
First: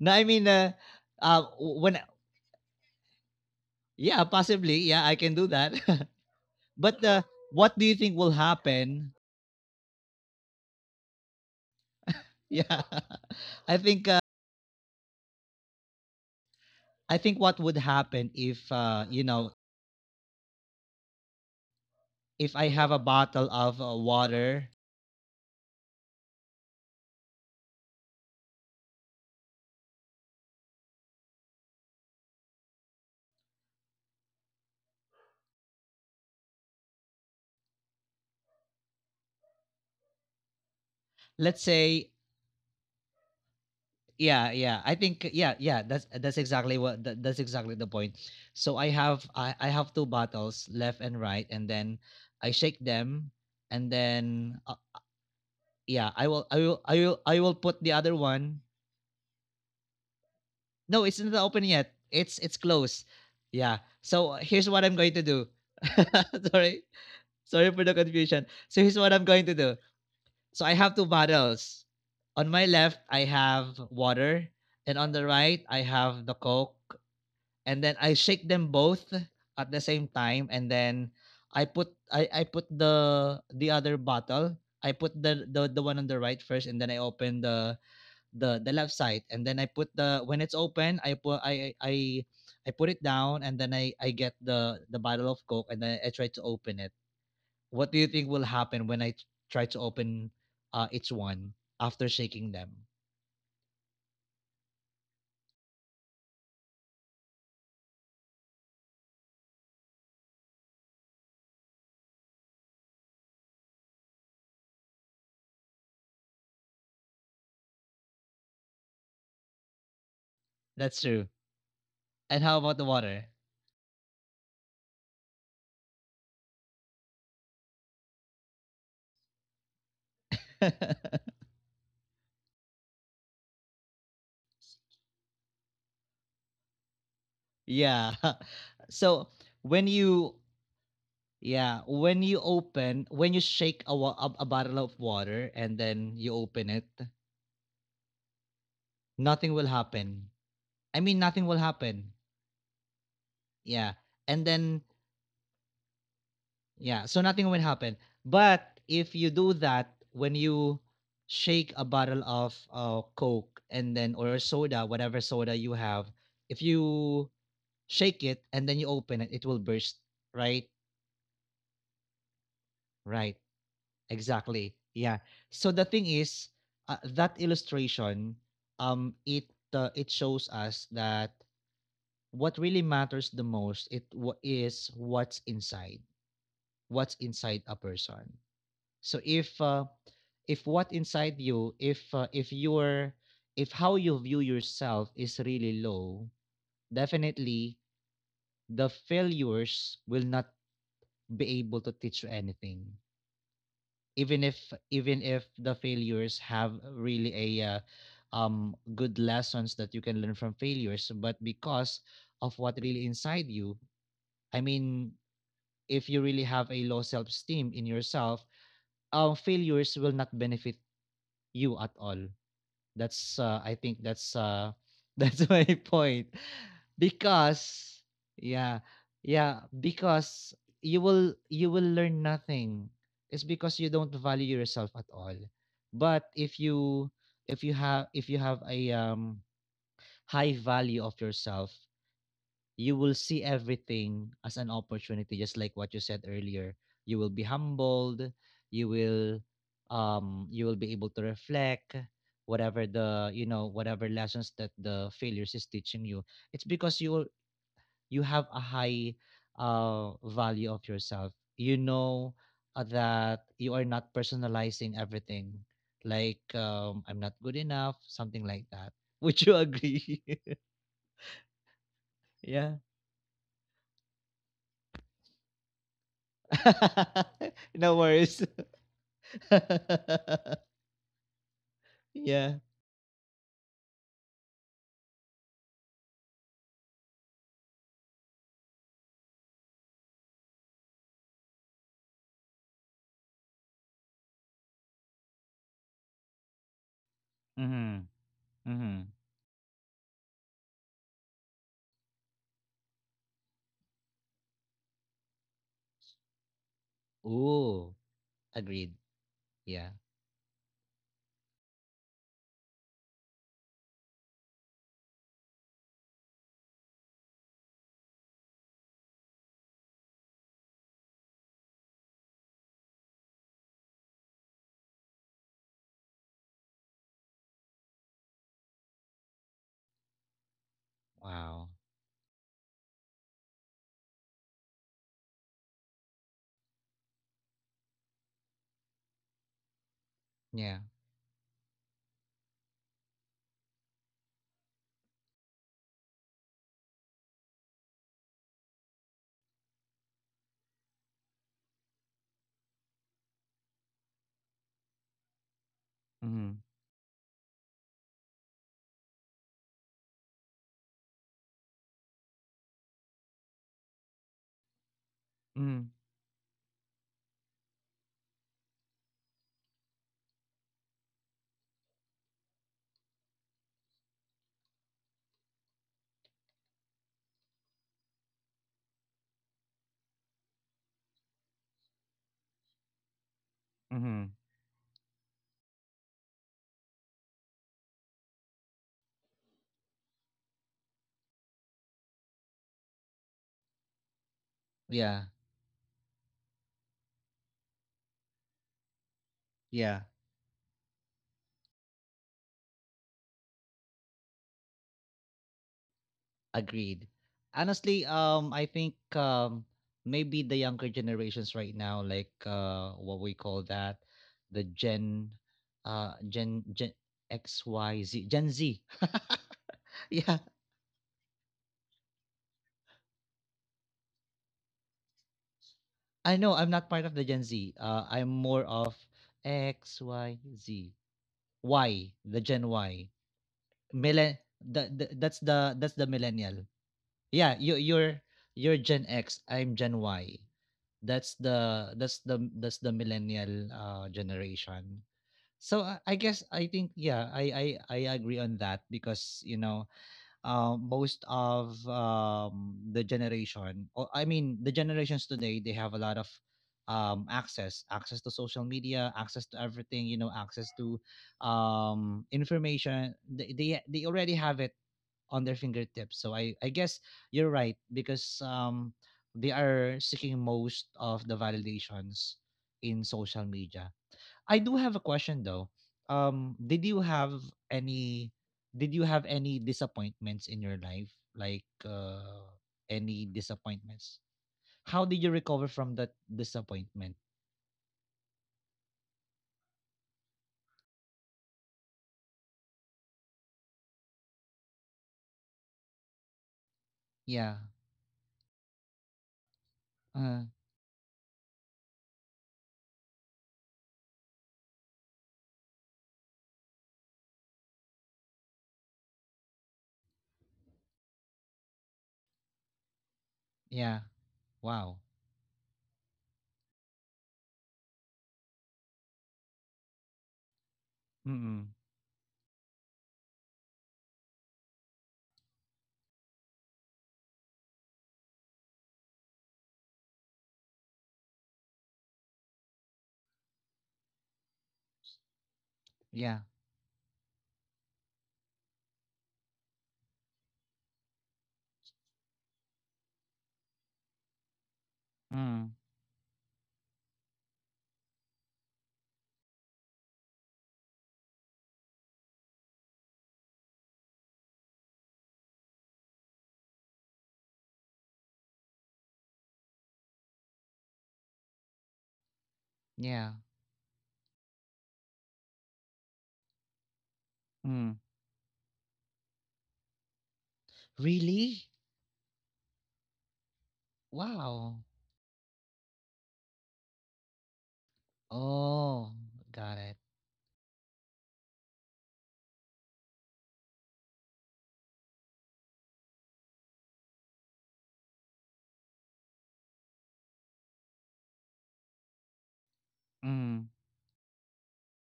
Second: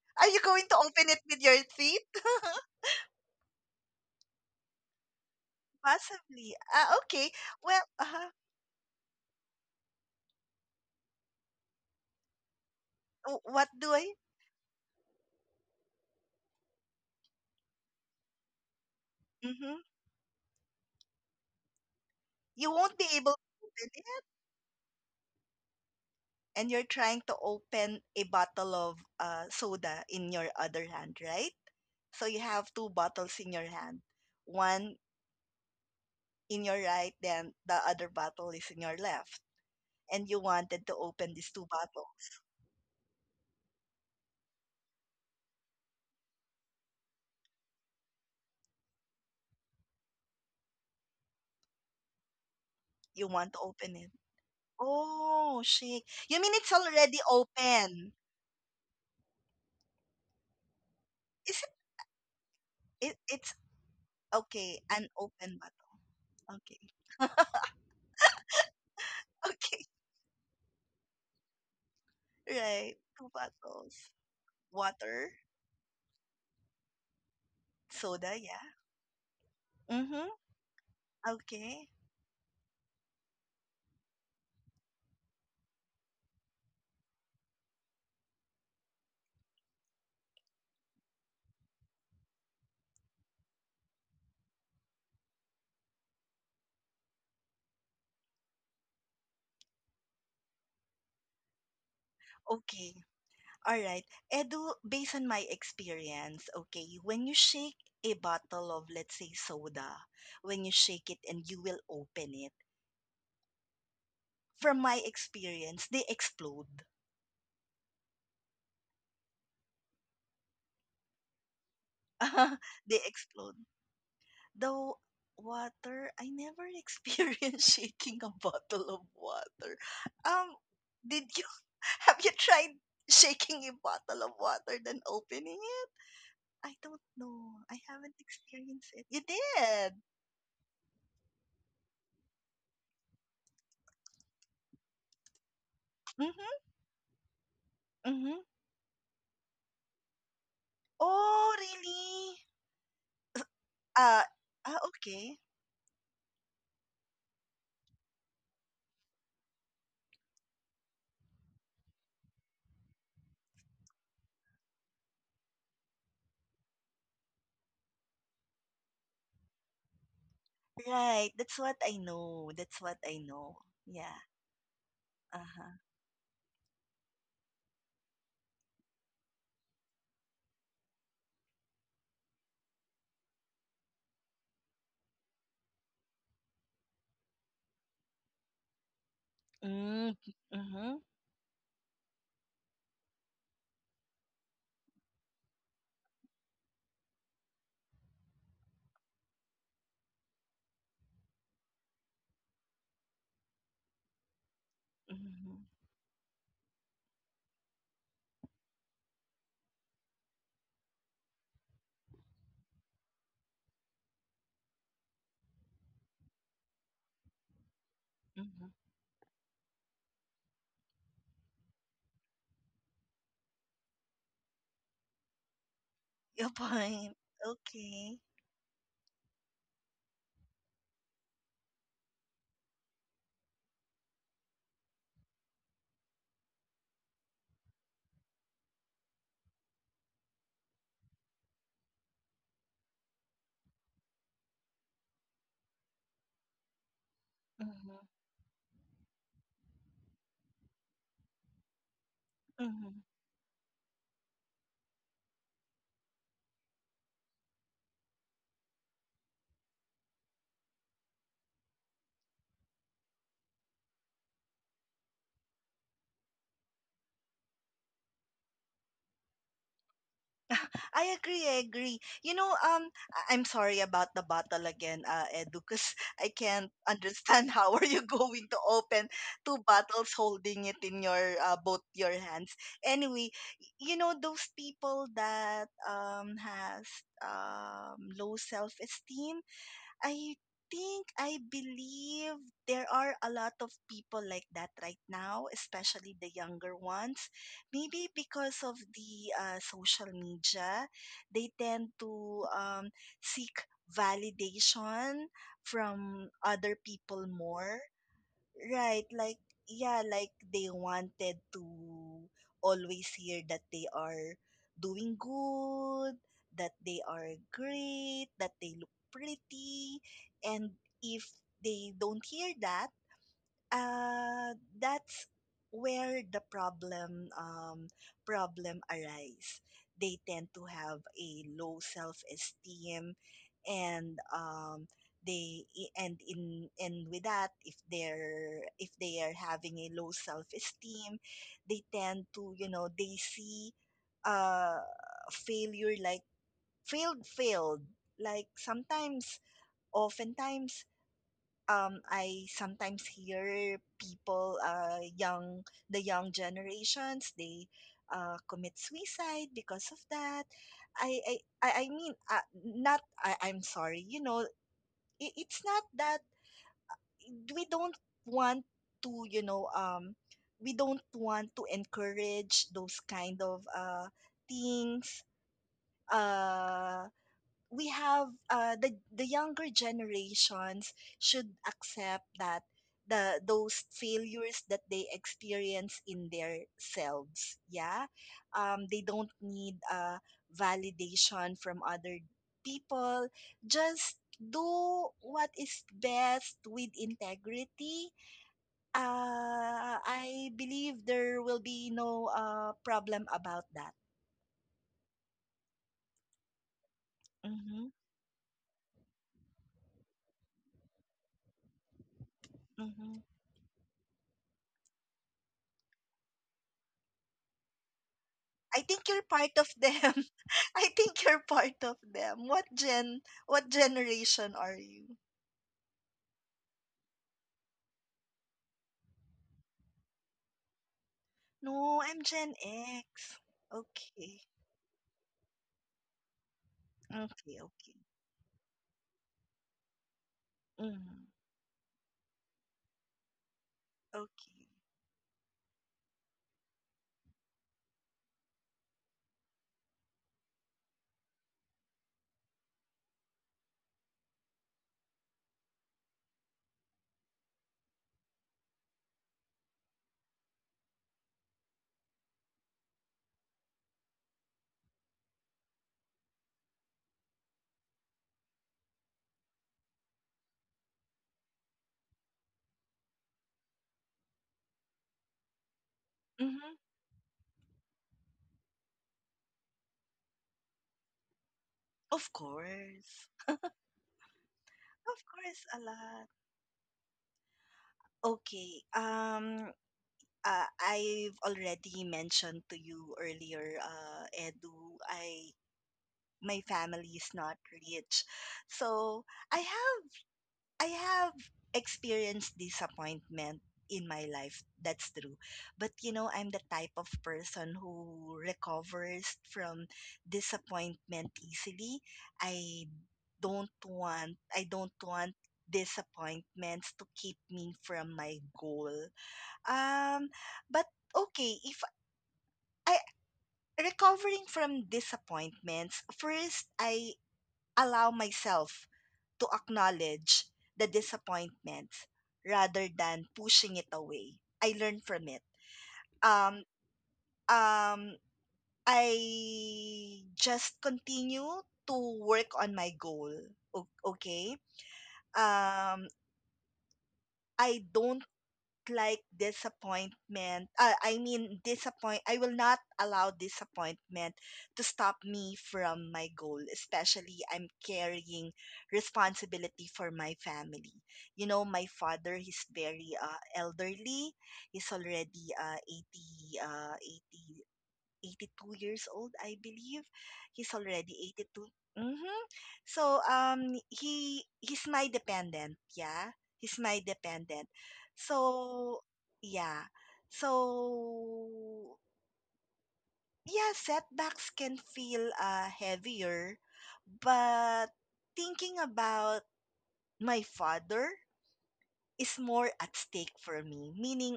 [SPEAKER 1] No, I
[SPEAKER 2] Are you
[SPEAKER 1] mean,
[SPEAKER 2] going to open it with your feet?
[SPEAKER 1] when
[SPEAKER 2] [laughs]
[SPEAKER 1] yeah, possibly, yeah, I can do that.
[SPEAKER 2] Possibly.
[SPEAKER 1] [laughs] But
[SPEAKER 2] Ah, okay.
[SPEAKER 1] what do
[SPEAKER 2] Well,
[SPEAKER 1] you think will happen? [laughs] Yeah,
[SPEAKER 2] w-
[SPEAKER 1] [laughs] I
[SPEAKER 2] what
[SPEAKER 1] think,
[SPEAKER 2] do I?
[SPEAKER 1] what would happen if,
[SPEAKER 2] Hmm.
[SPEAKER 1] if I have a
[SPEAKER 2] You won't be
[SPEAKER 1] bottle
[SPEAKER 2] able
[SPEAKER 1] of
[SPEAKER 2] to open it.
[SPEAKER 1] water,
[SPEAKER 2] And you're trying to open a bottle of soda in your other hand, right? So you have two bottles in your hand. One in your right, then the other bottle is in your left, and you wanted to
[SPEAKER 1] let's
[SPEAKER 2] open these two
[SPEAKER 1] say,
[SPEAKER 2] bottles.
[SPEAKER 1] yeah, yeah, I think, yeah, yeah, that's, that's exactly the point. So I have two bottles, left and right, and then I shake them,
[SPEAKER 2] You want to
[SPEAKER 1] and
[SPEAKER 2] open it.
[SPEAKER 1] then,
[SPEAKER 2] Oh,
[SPEAKER 1] yeah,
[SPEAKER 2] shake.
[SPEAKER 1] I will I
[SPEAKER 2] You mean
[SPEAKER 1] will
[SPEAKER 2] it's
[SPEAKER 1] I will
[SPEAKER 2] already
[SPEAKER 1] I will put the other
[SPEAKER 2] open?
[SPEAKER 1] one. No, it's not open
[SPEAKER 2] Is
[SPEAKER 1] yet. It's closed.
[SPEAKER 2] it, it it's
[SPEAKER 1] Yeah. So here's what
[SPEAKER 2] okay,
[SPEAKER 1] I'm going
[SPEAKER 2] an
[SPEAKER 1] to do.
[SPEAKER 2] open
[SPEAKER 1] [laughs]
[SPEAKER 2] bottle.
[SPEAKER 1] sorry,
[SPEAKER 2] Okay. [laughs]
[SPEAKER 1] sorry for the confusion. So here's what I'm going to do.
[SPEAKER 2] Okay.
[SPEAKER 1] So I have two bottles. On my left,
[SPEAKER 2] Right.
[SPEAKER 1] I
[SPEAKER 2] Two
[SPEAKER 1] have
[SPEAKER 2] bottles.
[SPEAKER 1] water, and on the
[SPEAKER 2] Water,
[SPEAKER 1] right, I have the Coke. And then I
[SPEAKER 2] soda,
[SPEAKER 1] shake them
[SPEAKER 2] yeah.
[SPEAKER 1] both at the same
[SPEAKER 2] Mm-hmm.
[SPEAKER 1] time, and then I put
[SPEAKER 2] Okay.
[SPEAKER 1] I, I put the other bottle. I put the one on the right first, and then I open the left side, and then I put the when it's open, I put, I put it down, and then I get the bottle of Coke, and then I try to open it. What do you think will happen when I try to open each one after shaking them?
[SPEAKER 2] Okay. All right. Edu, based on my experience, okay, when you shake a bottle of, let's say, soda, when you shake it and you will open it, from my experience, they explode.
[SPEAKER 1] That's true. And how
[SPEAKER 2] [laughs]
[SPEAKER 1] about the
[SPEAKER 2] They
[SPEAKER 1] water?
[SPEAKER 2] explode. The water, I never [laughs] experienced shaking a bottle of water. Um,
[SPEAKER 1] [laughs]
[SPEAKER 2] did you [laughs] have you tried shaking a bottle of water then opening it? I don't know. I
[SPEAKER 1] Yeah.
[SPEAKER 2] haven't
[SPEAKER 1] [laughs]
[SPEAKER 2] experienced it.
[SPEAKER 1] So
[SPEAKER 2] You
[SPEAKER 1] when
[SPEAKER 2] did.
[SPEAKER 1] you yeah, when you shake a bottle of water, and then you open it,
[SPEAKER 2] Mm-hmm. Mm-hmm.
[SPEAKER 1] nothing will happen. I mean, nothing will
[SPEAKER 2] Oh,
[SPEAKER 1] happen.
[SPEAKER 2] really?
[SPEAKER 1] Yeah. And
[SPEAKER 2] Uh,
[SPEAKER 1] then,
[SPEAKER 2] ah, okay.
[SPEAKER 1] yeah, so nothing will happen. But if you do that, when you shake a bottle of Coke, and then, or soda, whatever soda you have, if you shake it and then you open it, it will burst. Right?
[SPEAKER 2] Right. That's what I know. That's
[SPEAKER 1] Right.
[SPEAKER 2] what I know. Yeah.
[SPEAKER 1] Exactly. Yeah. So the thing
[SPEAKER 2] Uh-huh.
[SPEAKER 1] is, that illustration, um, it it shows us that what really matters the most, it wa is what's inside a person. So if,
[SPEAKER 2] Mm.
[SPEAKER 1] if what inside
[SPEAKER 2] Mm-hmm.
[SPEAKER 1] you, if, if your if how you view yourself is really low, definitely the failures will not be able to teach you anything. Even if even if the
[SPEAKER 2] Mm-hmm.
[SPEAKER 1] failures have really a good lessons that you can learn from failures, but because of what really inside you, I mean, if you really have a low self esteem in yourself,
[SPEAKER 2] Mm-hmm.
[SPEAKER 1] failures will not benefit you at all. That's I think that's [laughs] that's my point,
[SPEAKER 2] Your point.
[SPEAKER 1] because
[SPEAKER 2] Okay.
[SPEAKER 1] yeah, yeah, because you will learn nothing. It's because you don't value yourself at all. But if you, if you have a high value of yourself, you will see everything as an opportunity, just like what you said earlier. You will be
[SPEAKER 2] Mm-hmm.
[SPEAKER 1] humbled. You will um you will be able to reflect whatever the
[SPEAKER 2] Mm-hmm.
[SPEAKER 1] whatever lessons that the failures is teaching you. It's because, you have a high value of yourself, that you are not personalizing everything, like, I'm not good enough, something like that. Would you agree?
[SPEAKER 2] [laughs] I agree. You
[SPEAKER 1] [laughs] Yeah.
[SPEAKER 2] know, I'm sorry about the bottle again, Edu, because [laughs] I can't
[SPEAKER 1] [laughs]
[SPEAKER 2] understand
[SPEAKER 1] No
[SPEAKER 2] how are you [laughs]
[SPEAKER 1] worries.
[SPEAKER 2] going to open two bottles
[SPEAKER 1] [laughs]
[SPEAKER 2] holding it in your both your
[SPEAKER 1] Yeah.
[SPEAKER 2] hands. Anyway, you know those people that has low self esteem. I I believe there are a lot of people like that right now, especially the younger ones.
[SPEAKER 1] Mm-hmm.
[SPEAKER 2] Maybe because
[SPEAKER 1] Mm-hmm.
[SPEAKER 2] of the social media, they tend to seek validation from other people
[SPEAKER 1] Ooh.
[SPEAKER 2] more.
[SPEAKER 1] Agreed.
[SPEAKER 2] Right, like,
[SPEAKER 1] Yeah.
[SPEAKER 2] yeah, like they wanted to always hear that they are doing good, that they are great, that they look pretty, and if they don't hear that, uh, that's where the problem arise. They tend to have a
[SPEAKER 1] Wow.
[SPEAKER 2] low self esteem, and they, I- and in and with that, if they are having a low
[SPEAKER 1] Yeah.
[SPEAKER 2] self esteem, they tend to, you know, they see uh, failure like failed failed like sometimes, oftentimes, I sometimes hear people, young, the
[SPEAKER 1] Mm-hmm.
[SPEAKER 2] young generations, they commit suicide because of that. I, I, I mean, not, I, I'm sorry, you know,
[SPEAKER 1] Mm-hmm.
[SPEAKER 2] it's not that we don't want to, you know, we don't want to encourage those kind of things. Uh, we have the younger generations should accept that the those
[SPEAKER 1] Mm-hmm.
[SPEAKER 2] failures that they experience in their selves. Yeah. They don't need validation from other people. Just
[SPEAKER 1] Yeah.
[SPEAKER 2] do what is best with integrity.
[SPEAKER 1] Yeah.
[SPEAKER 2] I believe there will be no problem about that.
[SPEAKER 1] Agreed. Honestly,
[SPEAKER 2] Mm-hmm.
[SPEAKER 1] I think, maybe the younger generations right now, like, what we
[SPEAKER 2] Mm-hmm.
[SPEAKER 1] call that, the Gen XYZ Gen Z.
[SPEAKER 2] I think you're part
[SPEAKER 1] [laughs]
[SPEAKER 2] of [laughs]
[SPEAKER 1] Yeah.
[SPEAKER 2] them. I think you're part of them. What generation are you?
[SPEAKER 1] I know I'm not part of the Gen Z. I'm more of XYZ. Y, the
[SPEAKER 2] No,
[SPEAKER 1] Gen
[SPEAKER 2] I'm Gen
[SPEAKER 1] Y.
[SPEAKER 2] X.
[SPEAKER 1] Millen
[SPEAKER 2] Okay.
[SPEAKER 1] the that's the millennial. Yeah, you
[SPEAKER 2] Okay,
[SPEAKER 1] you're
[SPEAKER 2] okay.
[SPEAKER 1] you're Gen X, I'm Gen Y. That's
[SPEAKER 2] Mm,
[SPEAKER 1] the that's the that's the millennial generation.
[SPEAKER 2] okay.
[SPEAKER 1] So I guess I think, yeah, I agree on that, because most of, the generation, or I mean the generations today, they have a lot of, access, access to social media, access to everything, access to, information. They already have it on their fingertips. So I guess you're right, because, they are seeking most of the validations in social media. I do have a question though. Um, did you
[SPEAKER 2] Mm-hmm.
[SPEAKER 1] have any did you have any disappointments in your life? Like
[SPEAKER 2] Of
[SPEAKER 1] any
[SPEAKER 2] course.
[SPEAKER 1] disappointments? How did you recover
[SPEAKER 2] Of
[SPEAKER 1] from that
[SPEAKER 2] course, a lot.
[SPEAKER 1] disappointment?
[SPEAKER 2] Okay. I've already mentioned to you earlier, Edu, I my
[SPEAKER 1] Yeah.
[SPEAKER 2] family is not rich. So I
[SPEAKER 1] Uh
[SPEAKER 2] have I have experienced disappointment in my life. That's true. But you know, I'm the type of person who recovers from disappointment easily. I
[SPEAKER 1] yeah. Wow.
[SPEAKER 2] I don't want disappointments to keep me from my goal. Um but
[SPEAKER 1] Mm.
[SPEAKER 2] Okay, if I recovering from disappointments, first I allow myself to acknowledge the disappointments rather than pushing it away. I learned from it.
[SPEAKER 1] Yeah.
[SPEAKER 2] Um, um, I just continue to work on my goal. Okay.
[SPEAKER 1] Mm.
[SPEAKER 2] Um, I don't like disappointment. I mean, disappoint. I will not allow disappointment to stop me from my goal. Especially, I'm carrying responsibility for my family. You know, my father
[SPEAKER 1] Yeah.
[SPEAKER 2] is very elderly. He's already 80, uh,
[SPEAKER 1] Mm.
[SPEAKER 2] 80 82 years old, I believe. He's
[SPEAKER 1] Really?
[SPEAKER 2] already 82. Mm-hmm. So
[SPEAKER 1] Wow.
[SPEAKER 2] he's my dependent, yeah. He's my dependent. So
[SPEAKER 1] Oh, got it.
[SPEAKER 2] yeah. So yeah, setbacks can feel heavier, but thinking about my father is more at
[SPEAKER 1] Mm.
[SPEAKER 2] stake for me, meaning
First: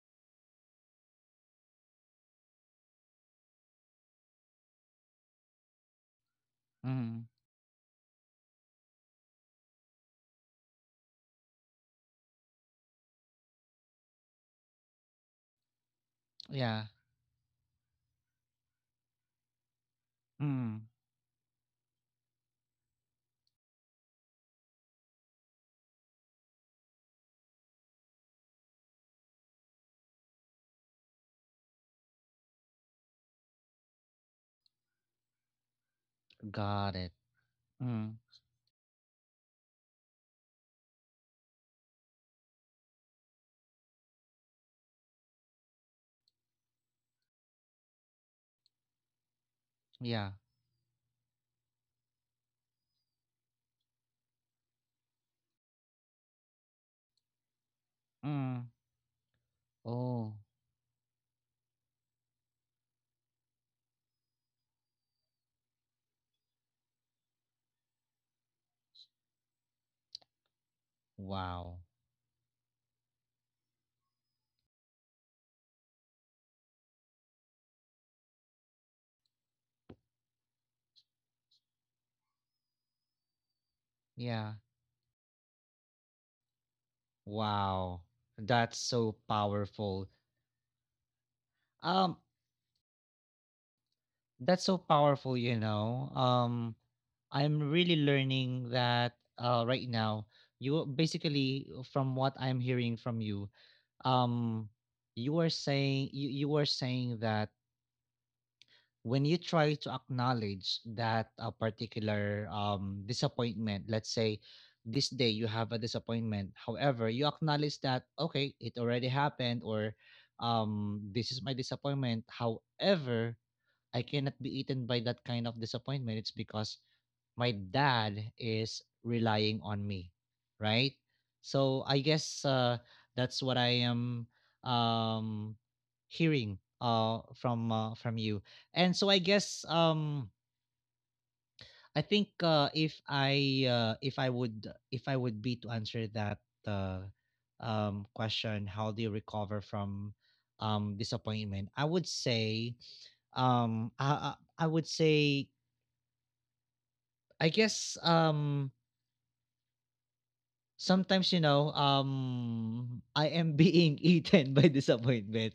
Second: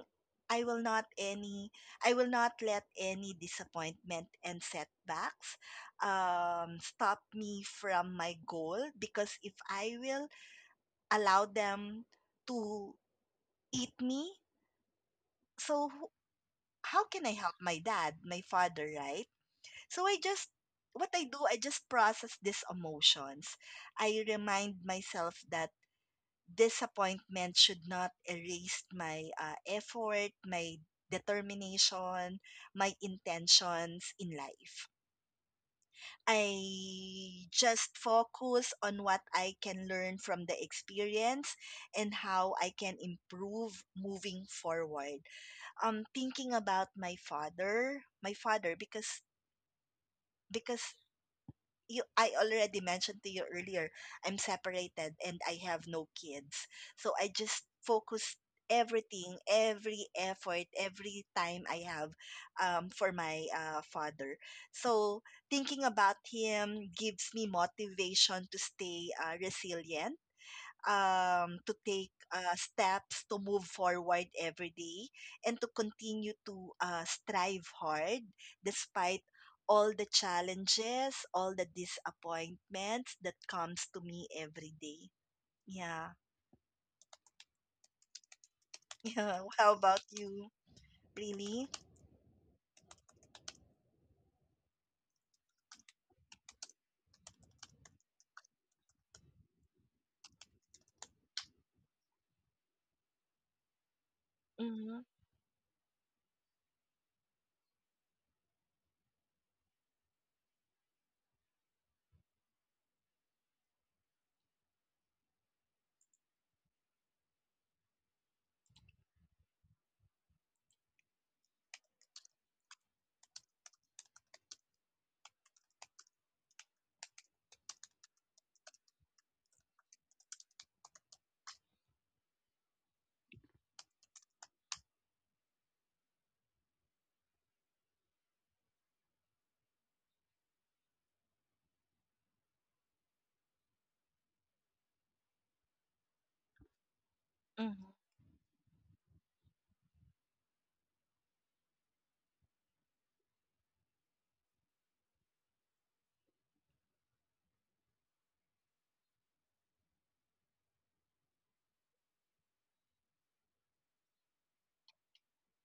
[SPEAKER 2] i will not any I will not let any disappointment and setbacks, stop
[SPEAKER 1] Mm.
[SPEAKER 2] me from my goal, because if I will allow them to eat me, so who-
[SPEAKER 1] Yeah.
[SPEAKER 2] how can I help my dad, my father, right? So I just,
[SPEAKER 1] Mm.
[SPEAKER 2] what I do, I just process these emotions. I remind myself that disappointment should not erase my effort, my determination, my intentions in life.
[SPEAKER 1] Got it.
[SPEAKER 2] I just
[SPEAKER 1] Mm.
[SPEAKER 2] focus on what I can learn from the experience and how I can improve moving forward. Thinking about my father, because
[SPEAKER 1] Yeah.
[SPEAKER 2] because you I already mentioned to you earlier, I'm separated and I have no kids. So I just focus
[SPEAKER 1] Mm.
[SPEAKER 2] everything, every
[SPEAKER 1] Oh,
[SPEAKER 2] effort, every time I have, for my father. So thinking about him gives me motivation to stay resilient,
[SPEAKER 1] wow.
[SPEAKER 2] to take steps to move forward every day, and to continue to strive hard despite all the challenges, all the disappointments that comes to me
[SPEAKER 1] Yeah.
[SPEAKER 2] every day. Yeah. [laughs]
[SPEAKER 1] Wow. That's so
[SPEAKER 2] Yeah. How about
[SPEAKER 1] powerful.
[SPEAKER 2] you? Really?
[SPEAKER 1] Um, that's so powerful. I'm really learning that right now. You basically, from what I'm hearing from you, um,
[SPEAKER 2] Mm-hmm.
[SPEAKER 1] you are saying that when you try to acknowledge that a particular, disappointment, let's say this day you have a disappointment, however, you acknowledge that, okay, it already happened, or, this is my disappointment. However, I cannot be eaten by that kind of disappointment. It's because my dad is relying on me, right? So I guess, that's what I am, um, hearing, from you. And so I guess, I think, if I would be to answer that, uh,
[SPEAKER 2] Mm-hmm.
[SPEAKER 1] question, how do you recover from, disappointment? I would say, um, I, I I would say I guess, sometimes, I am being [laughs] eaten by disappointment.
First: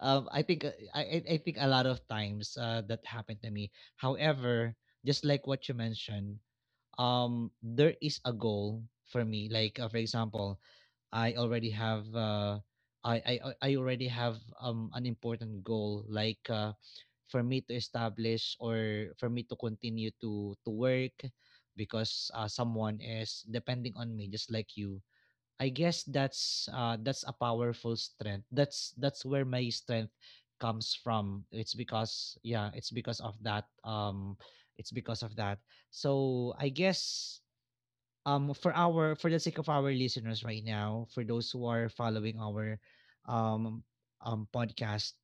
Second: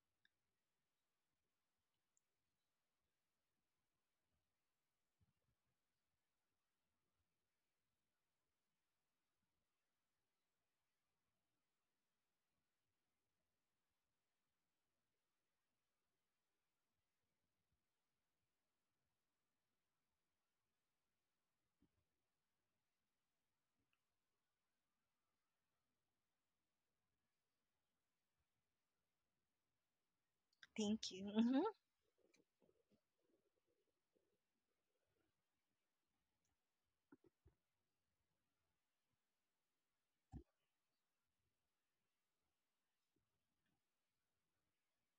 [SPEAKER 1] I think, I think a lot of times that happened to me. However, just like what you mentioned, there is a goal for me. Like, for example, I already have, I already have an important goal, like, for me to establish or for me to continue to work because someone is depending on me, just like you. I guess that's a powerful strength. That's where my strength comes
[SPEAKER 2] Thank you.
[SPEAKER 1] from.
[SPEAKER 2] Mm-hmm.
[SPEAKER 1] It's because, yeah, it's because of that, it's because of that. So I guess, for the sake of our listeners right now, for those who are following our um podcast,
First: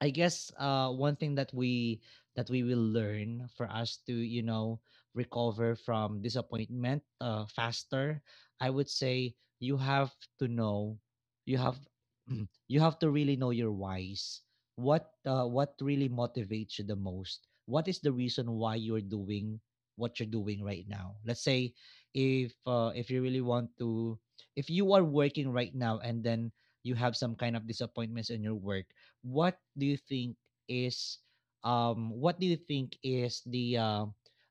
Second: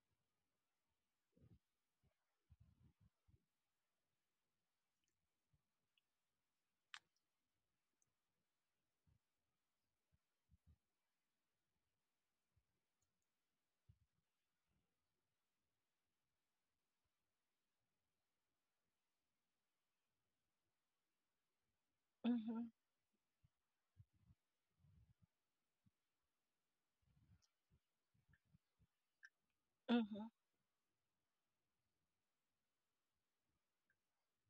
[SPEAKER 1] I guess one thing that we will learn for us to recover from disappointment faster. I would say you have to know, you have [clears throat] you have to really know your whys, what really motivates you the most, what is the reason why you're doing what you're doing right now. Let's say if,
[SPEAKER 2] Mm-hmm.
[SPEAKER 1] if you really want to, if you are working right now and then you have some kind of disappointments in your work, what do you
[SPEAKER 2] Mm-hmm.
[SPEAKER 1] think is, what do you think is the uh,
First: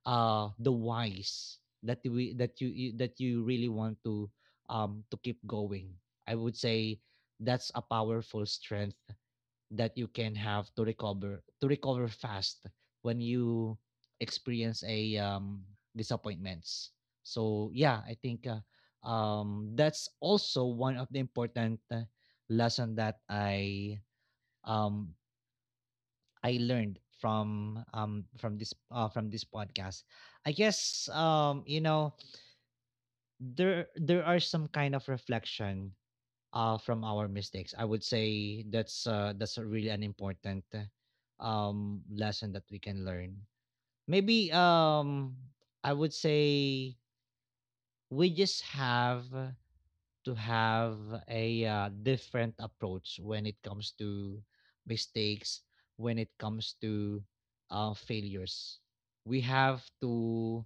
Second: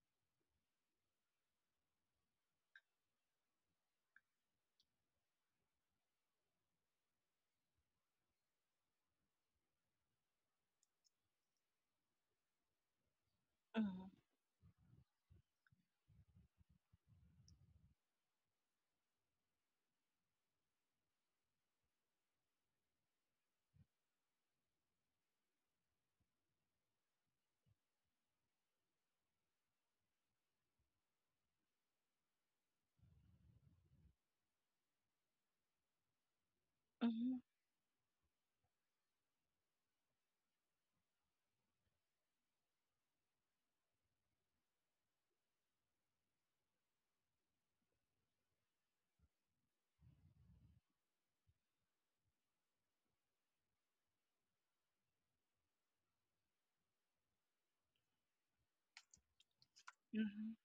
[SPEAKER 1] uh the whys that we that you that you really want to, to keep going? I would say that's a powerful strength that you can have to recover fast when you
[SPEAKER 2] Mm-hmm.
[SPEAKER 1] experience a disappointments. So yeah, I think, that's also one of the important lesson that um I learned from, from this, from this podcast. I guess, there are some kind of reflection from our
[SPEAKER 2] Mm-hmm.
[SPEAKER 1] mistakes. I would say that's a really an important lesson that we can learn. Maybe, I would say we just have to have a, different approach when it comes to mistakes, when it comes to, failures. We have
[SPEAKER 2] Mm-hmm.
[SPEAKER 1] to,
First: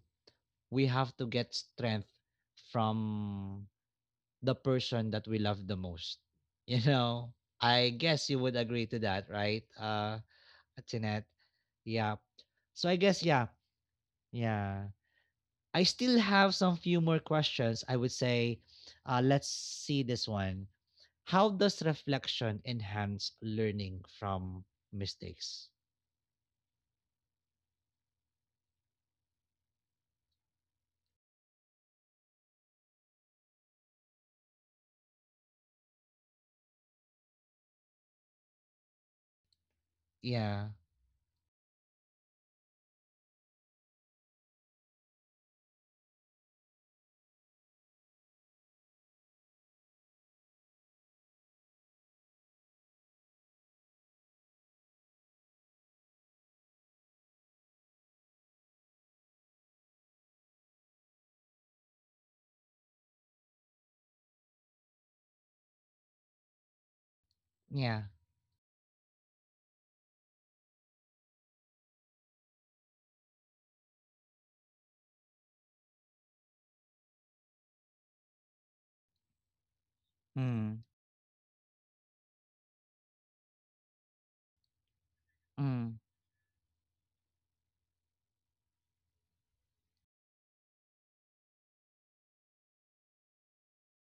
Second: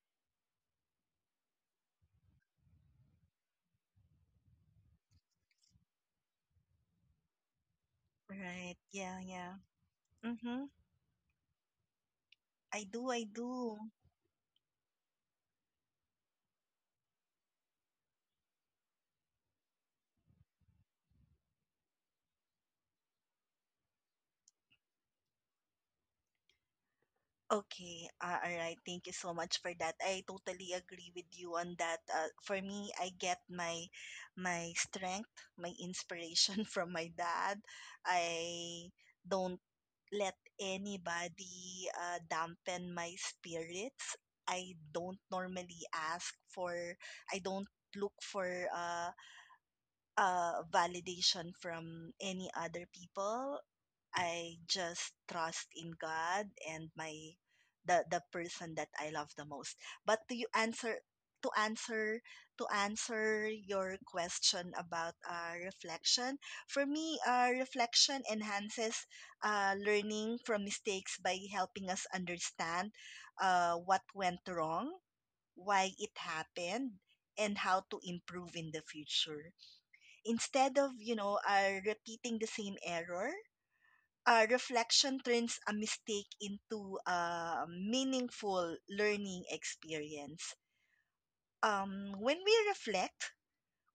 [SPEAKER 1] we have to get strength from the person that we love the most. [laughs] You know, I guess you would
[SPEAKER 2] Right.
[SPEAKER 1] agree to
[SPEAKER 2] Yeah,
[SPEAKER 1] that,
[SPEAKER 2] yeah.
[SPEAKER 1] right,
[SPEAKER 2] Mm-hmm.
[SPEAKER 1] Jeanette? Yeah.
[SPEAKER 2] I
[SPEAKER 1] So I
[SPEAKER 2] do, I
[SPEAKER 1] guess, yeah,
[SPEAKER 2] do.
[SPEAKER 1] yeah. I still have some few more questions. I would say, let's see this one. How does reflection enhance learning from mistakes?
[SPEAKER 2] Okay, ah, alright. Thank you so much for that. I totally agree with you on that. For me, I get my strength, my inspiration [laughs] from my dad. I don't let
[SPEAKER 1] Yeah.
[SPEAKER 2] anybody dampen my spirits. I don't normally ask for, I don't look for validation from any other people. I just trust in God and my the person that I love the most. But to you answer to answer To answer your question about reflection, for me,
[SPEAKER 1] Yeah.
[SPEAKER 2] reflection enhances learning from mistakes by helping us understand what went wrong, why it happened, and how to improve in the future.
[SPEAKER 1] Mm.
[SPEAKER 2] Instead of, you know, repeating the same error, reflection turns a
[SPEAKER 1] Mm.
[SPEAKER 2] mistake into a meaningful learning experience. When we reflect,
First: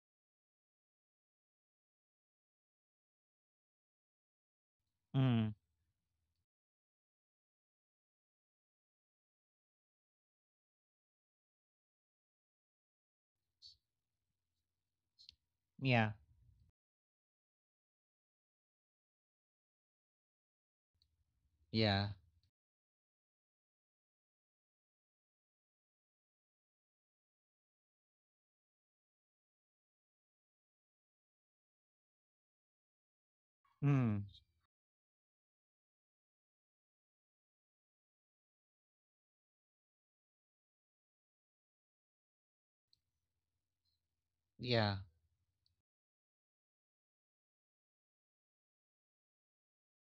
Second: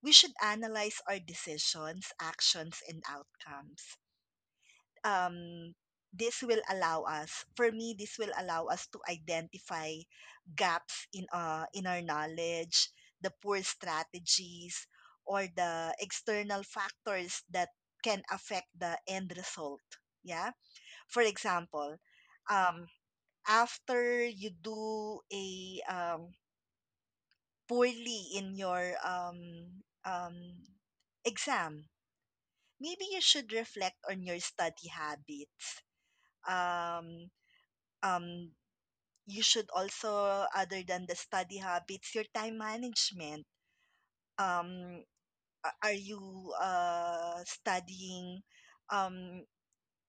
[SPEAKER 2] we should analyze our decisions, actions, and outcomes.
[SPEAKER 1] Mm.
[SPEAKER 2] Um, this will allow us, for me, this will allow us to identify gaps in our knowledge, the poor strategies, or
[SPEAKER 1] Yeah.
[SPEAKER 2] the external factors that can affect the end result. Yeah, for
[SPEAKER 1] Yeah.
[SPEAKER 2] example, um, after you do a poorly in your um, exam, maybe you should
[SPEAKER 1] Mm.
[SPEAKER 2] reflect on your study habits. Um, um, you should also, other than the study habits, your time management.
[SPEAKER 1] Yeah.
[SPEAKER 2] Um, are you studying? Um,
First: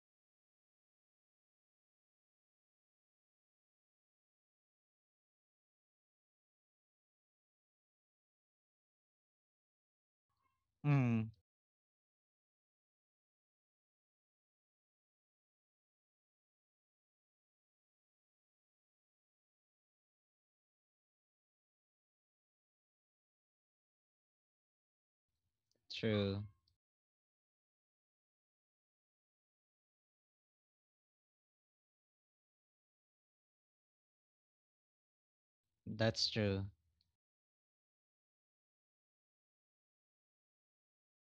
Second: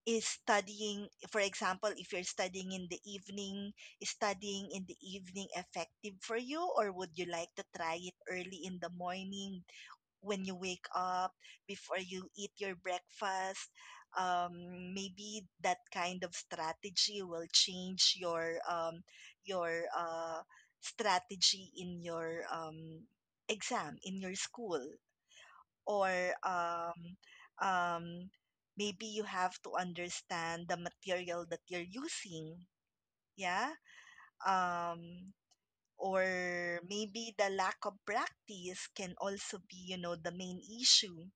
[SPEAKER 2] is studying for example, if you're studying in the evening, is studying in the evening effective for you, or would you like to try it early in the morning when you wake
[SPEAKER 1] Mm.
[SPEAKER 2] up before you eat your breakfast? um, maybe that kind of strategy will change your strategy in your exam in your school, or
[SPEAKER 1] True.
[SPEAKER 2] um, um, maybe you have to understand the material that you're using. Yeah. Um,
[SPEAKER 1] That's true.
[SPEAKER 2] or maybe the lack of practice can also be, you know, the main issue.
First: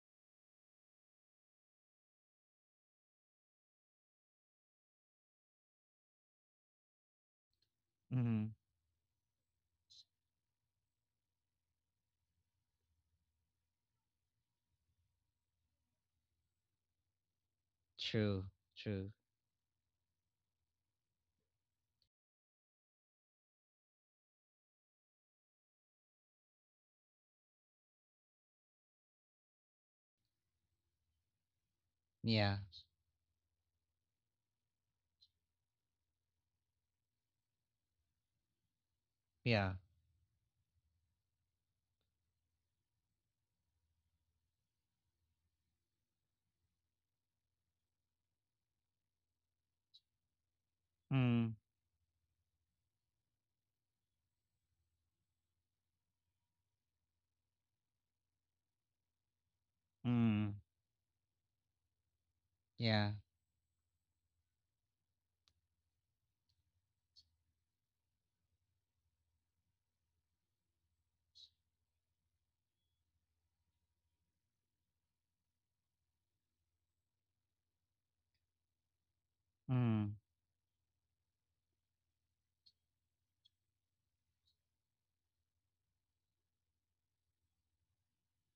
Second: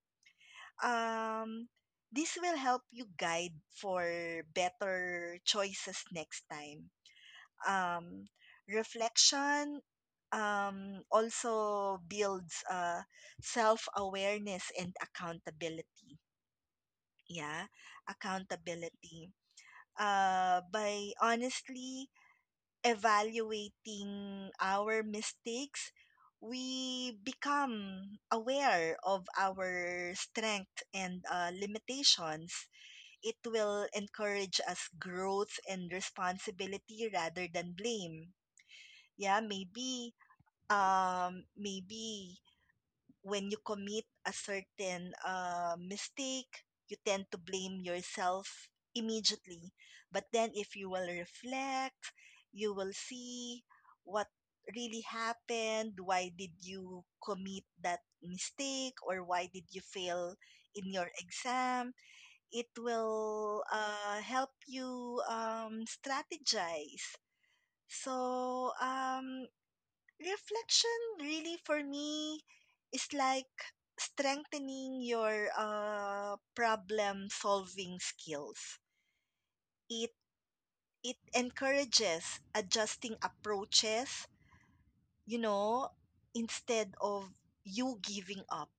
[SPEAKER 2] Um, this will help you guide for better choices next time. Um,
[SPEAKER 1] Mm.
[SPEAKER 2] reflection also builds self awareness and accountability. Yeah,
[SPEAKER 1] True. True.
[SPEAKER 2] accountability. By honestly evaluating our mistakes, we become aware of our strength and
[SPEAKER 1] Yeah.
[SPEAKER 2] limitations. It will encourage us growth and responsibility rather than blame. Yeah,
[SPEAKER 1] Yeah.
[SPEAKER 2] maybe when you commit a certain mistake, you tend to blame yourself immediately. But then, if you will
[SPEAKER 1] Mm.
[SPEAKER 2] reflect, you will see what really happened, why did you commit that mistake, or why did you fail
[SPEAKER 1] Mm.
[SPEAKER 2] in your exam. It
[SPEAKER 1] Yeah.
[SPEAKER 2] will help you strategize. So, reflection really for me is like strengthening your problem solving skills. It
[SPEAKER 1] Mm.
[SPEAKER 2] it encourages adjusting approaches, you know, instead of you giving up.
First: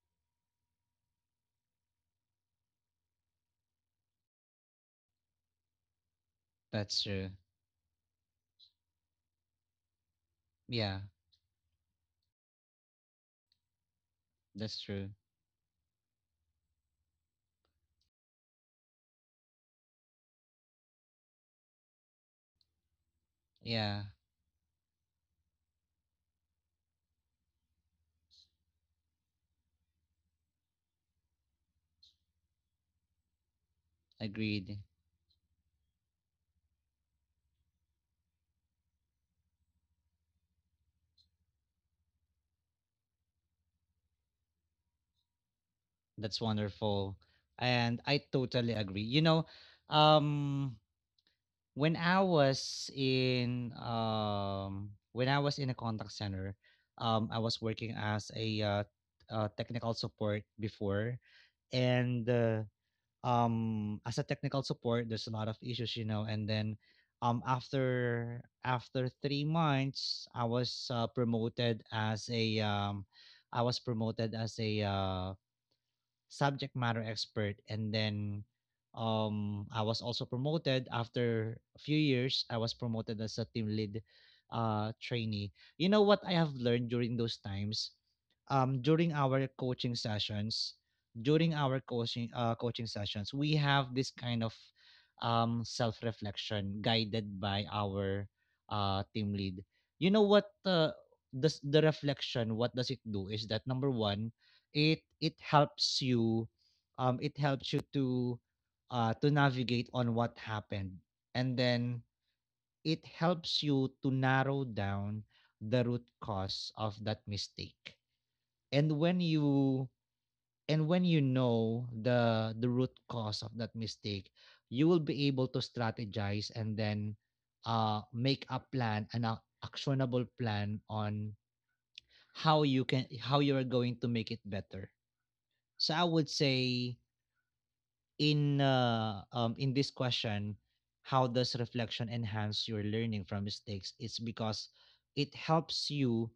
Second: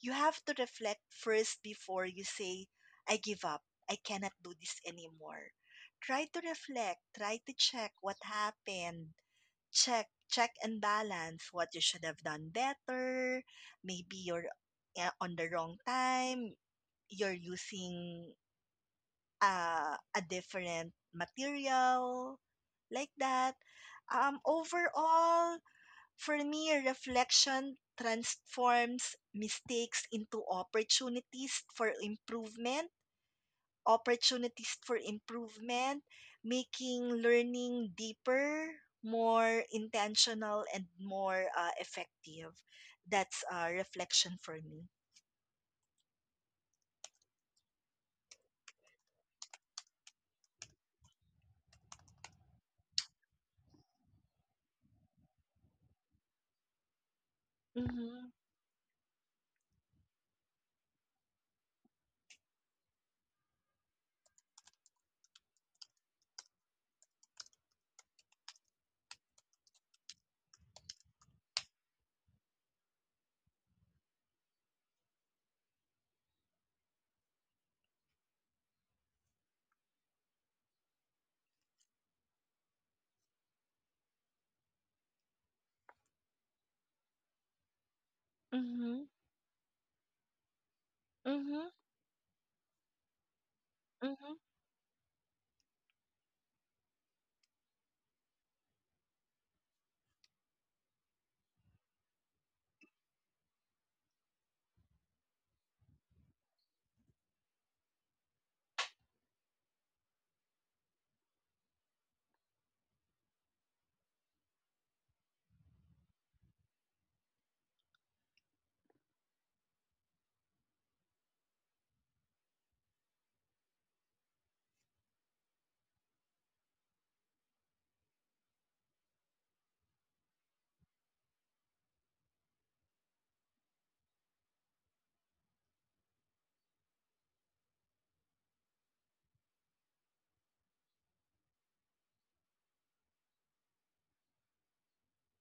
[SPEAKER 2] You have to reflect first before you say, I give up. I cannot do this anymore. Try to reflect.
[SPEAKER 1] That's true.
[SPEAKER 2] Try to check what happened. Check, check and
[SPEAKER 1] Yeah.
[SPEAKER 2] balance what you should have done better. Maybe you're
[SPEAKER 1] That's true.
[SPEAKER 2] on the wrong time. You're using a different material, like that.
[SPEAKER 1] Yeah.
[SPEAKER 2] Overall, for me, reflection transforms mistakes into opportunities for improvement, opportunities
[SPEAKER 1] Agreed.
[SPEAKER 2] for improvement, making learning deeper, more intentional, and more effective. That's reflection for me.
[SPEAKER 1] That's wonderful. And I totally agree. You know, um When I was in when I was in a contact center, I was working
[SPEAKER 2] Mm-hmm.
[SPEAKER 1] as a, technical support before, and, as a technical support there's a lot of issues, you know, and then, um after after 3 months, I was promoted as a, subject matter expert, and then, I was also promoted. After a few years I was promoted as a team lead trainee. You know what I have learned during those times? During our
[SPEAKER 2] Mm-hmm.
[SPEAKER 1] coaching sessions, during our
[SPEAKER 2] Mm-hmm.
[SPEAKER 1] coaching sessions, we have this kind of
[SPEAKER 2] Mm-hmm.
[SPEAKER 1] self-reflection guided by our team lead. You know what, does the reflection, what does it do, is that number 1, it helps you, it helps you to, to navigate on what happened, and then it helps you to narrow down the root cause of that mistake. And when you, and when you know the root cause of that mistake, you will be able to strategize, and then, make a plan, an actionable plan on how you are going to make it better. So I would say, in, in this question, how does reflection enhance your learning from mistakes? It's because it helps you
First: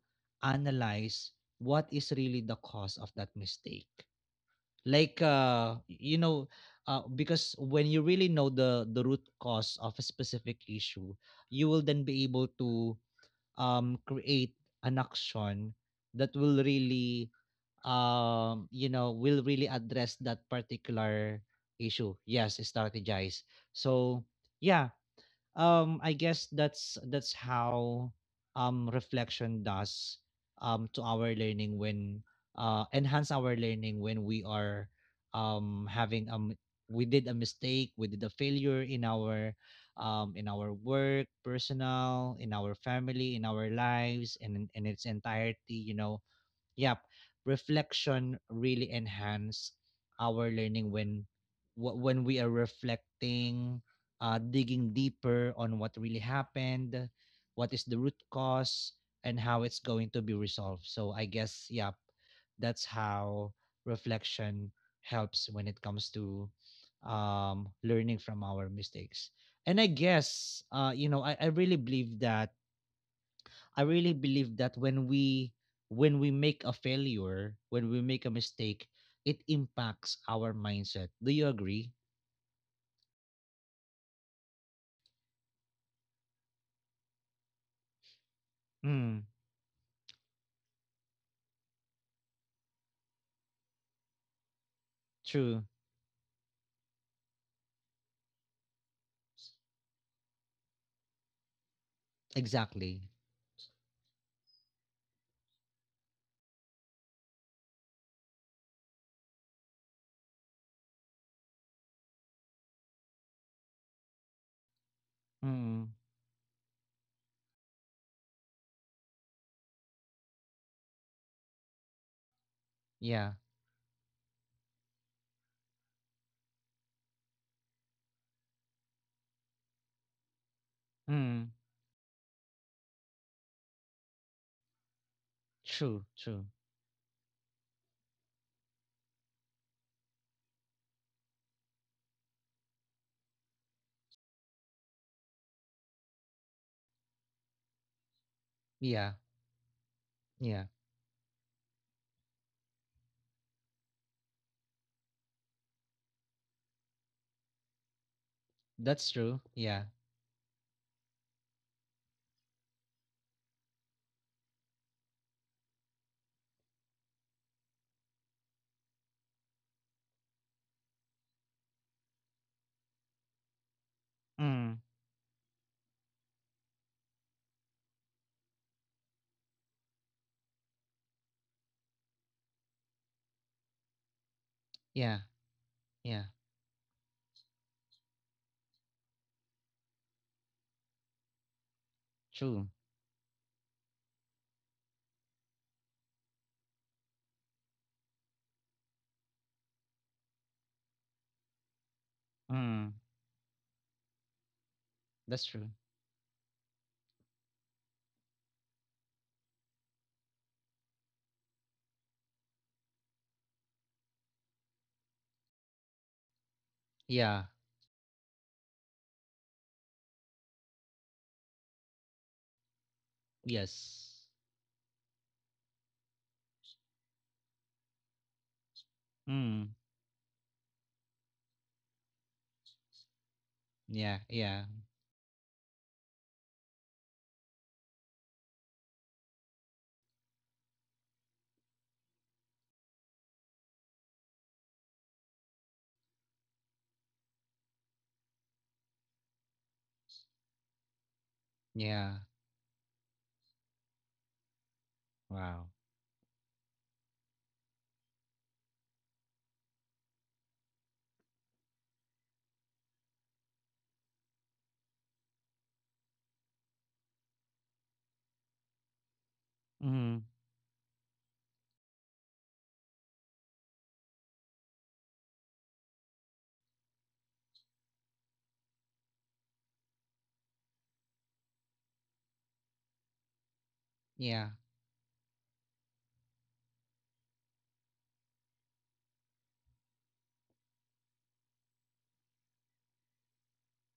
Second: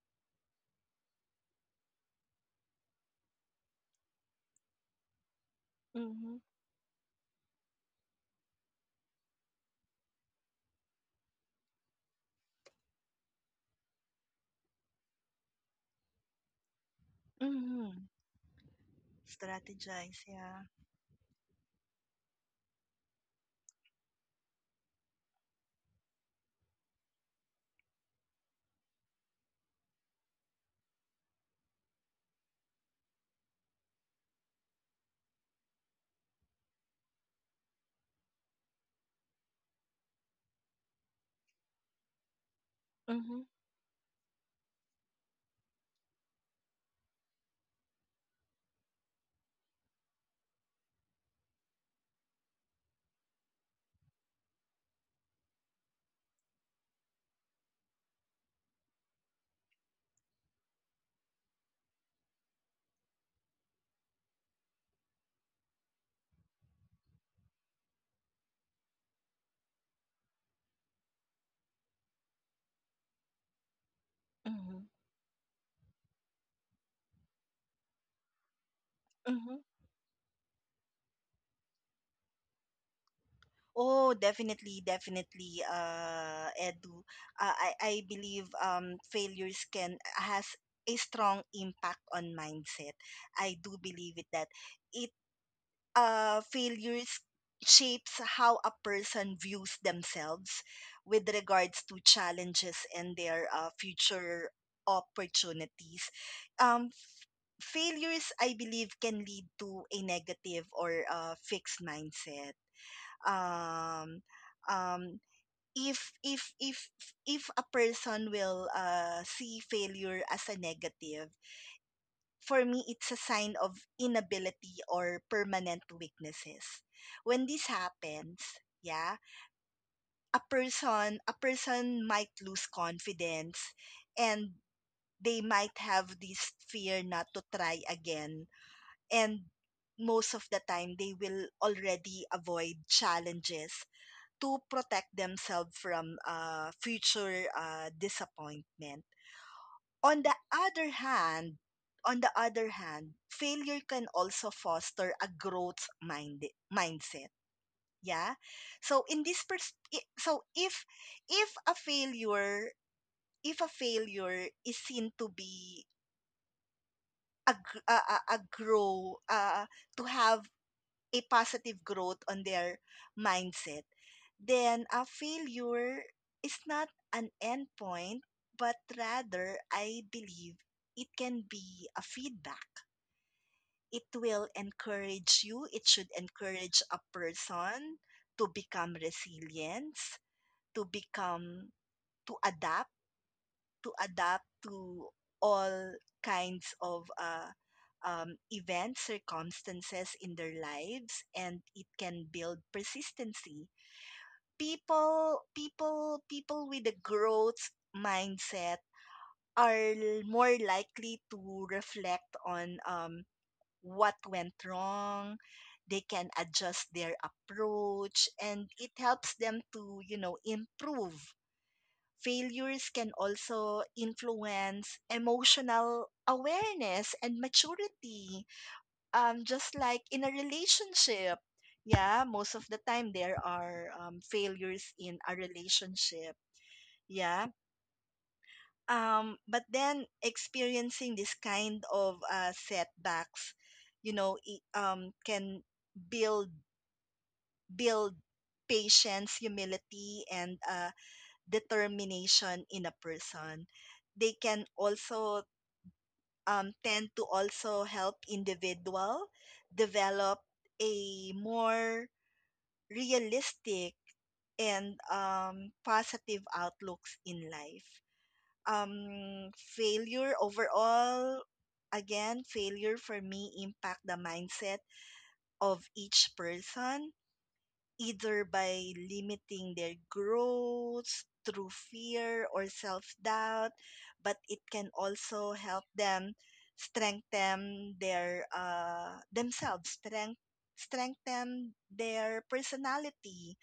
[SPEAKER 1] analyze what is really the cause of that mistake. Like,
[SPEAKER 2] Mm-hmm.
[SPEAKER 1] because when you really know the root cause of a specific issue, you will then be able to, create an action that will really,
[SPEAKER 2] Mm-hmm.
[SPEAKER 1] will really address
[SPEAKER 2] Strategize,
[SPEAKER 1] that
[SPEAKER 2] yeah.
[SPEAKER 1] particular issue. Yes, strategize. So yeah, I guess that's how reflection does, to our learning, when, enhance our learning when we are, having, we did a mistake, we did a failure in our, in our work, personal, in our family, in our
[SPEAKER 2] Mm-hmm.
[SPEAKER 1] lives, and in its entirety. Yep. Reflection really enhance our learning when, when we are reflecting, digging deeper on what really happened, what is the root cause, and how it's going to be resolved. So I guess, yep, that's how reflection helps when it comes to, learning from our mistakes. And I guess, I really believe that, when
[SPEAKER 2] Mm-hmm.
[SPEAKER 1] we make a failure, when we make a mistake, it impacts
[SPEAKER 2] Mm-hmm.
[SPEAKER 1] our mindset. Do you agree?
[SPEAKER 2] Oh, definitely, definitely, Edu. I believe
[SPEAKER 1] Mm,
[SPEAKER 2] failures can has a strong impact on mindset. I do believe it that
[SPEAKER 1] true.
[SPEAKER 2] it failures shapes how a person views themselves with regards to
[SPEAKER 1] Exactly.
[SPEAKER 2] challenges and their future opportunities. Um, failures, I believe, can lead to a negative or fixed mindset. um um
[SPEAKER 1] Mm.
[SPEAKER 2] if if if if a person will see failure as a negative, for me
[SPEAKER 1] Yeah.
[SPEAKER 2] it's a sign of inability or permanent weaknesses. When this happens, yeah, a
[SPEAKER 1] Mm.
[SPEAKER 2] person a person might lose confidence, and they
[SPEAKER 1] True.
[SPEAKER 2] might
[SPEAKER 1] True.
[SPEAKER 2] have this fear not to try again, and most of the time they will already avoid challenges to protect themselves from future
[SPEAKER 1] Yeah.
[SPEAKER 2] disappointment. On
[SPEAKER 1] Yeah.
[SPEAKER 2] the other hand, on the other hand, failure can also foster a growth mindset. Yeah.
[SPEAKER 1] That's
[SPEAKER 2] So
[SPEAKER 1] true.
[SPEAKER 2] in this
[SPEAKER 1] Yeah.
[SPEAKER 2] pers- I- so if if a failure if a failure is seen to be a grow to have a positive growth on their mindset,
[SPEAKER 1] Mm.
[SPEAKER 2] then a failure is not an end point, but rather, I believe it can be a feedback. It will
[SPEAKER 1] Yeah.
[SPEAKER 2] encourage you,
[SPEAKER 1] Yeah.
[SPEAKER 2] it should encourage a person to become resilient, to become,
[SPEAKER 1] True.
[SPEAKER 2] to adapt to adapt to all kinds of events, circumstances in their lives, and it can
[SPEAKER 1] Mm.
[SPEAKER 2] build persistency.
[SPEAKER 1] That's true.
[SPEAKER 2] People with a growth mindset more likely to reflect on what went wrong. They can
[SPEAKER 1] Yeah.
[SPEAKER 2] adjust their approach, and it helps them to, you know, improve. Failures can
[SPEAKER 1] Yes.
[SPEAKER 2] also influence emotional awareness and maturity,
[SPEAKER 1] Mm.
[SPEAKER 2] just like in a relationship. Yeah, most of the time there
[SPEAKER 1] Yeah.
[SPEAKER 2] are
[SPEAKER 1] Yeah.
[SPEAKER 2] failures in a relationship. Yeah. But then experiencing this kind of setbacks, you know, it, can build build patience, humility, and
[SPEAKER 1] Yeah.
[SPEAKER 2] determination in a person. They can
[SPEAKER 1] Wow.
[SPEAKER 2] also tend to also help individual develop a more realistic and positive outlooks in life.
[SPEAKER 1] Mm.
[SPEAKER 2] Failure overall, again, failure for me impact the mindset of each person either by limiting their growth through fear or self doubt,
[SPEAKER 1] Yeah.
[SPEAKER 2] but it can also help them strengthen their strengthen their personality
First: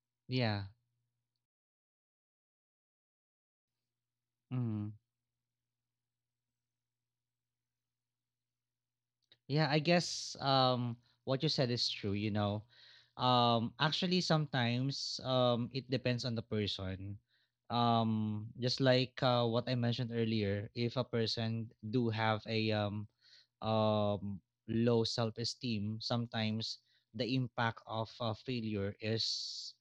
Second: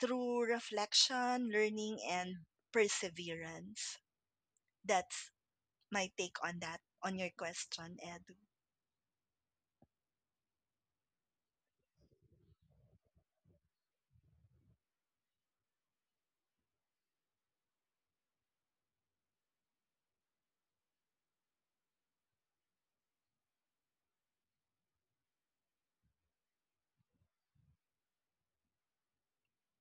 [SPEAKER 2] through
[SPEAKER 1] Yeah.
[SPEAKER 2] reflection, learning, and perseverance.
[SPEAKER 1] Mm.
[SPEAKER 2] That's my take on that, on your question, Edu.
[SPEAKER 1] Yeah, I guess what you said is true. Actually sometimes it depends on the person. Just like, what I mentioned earlier, if a person do have a, um low self-esteem, sometimes the impact of, failure is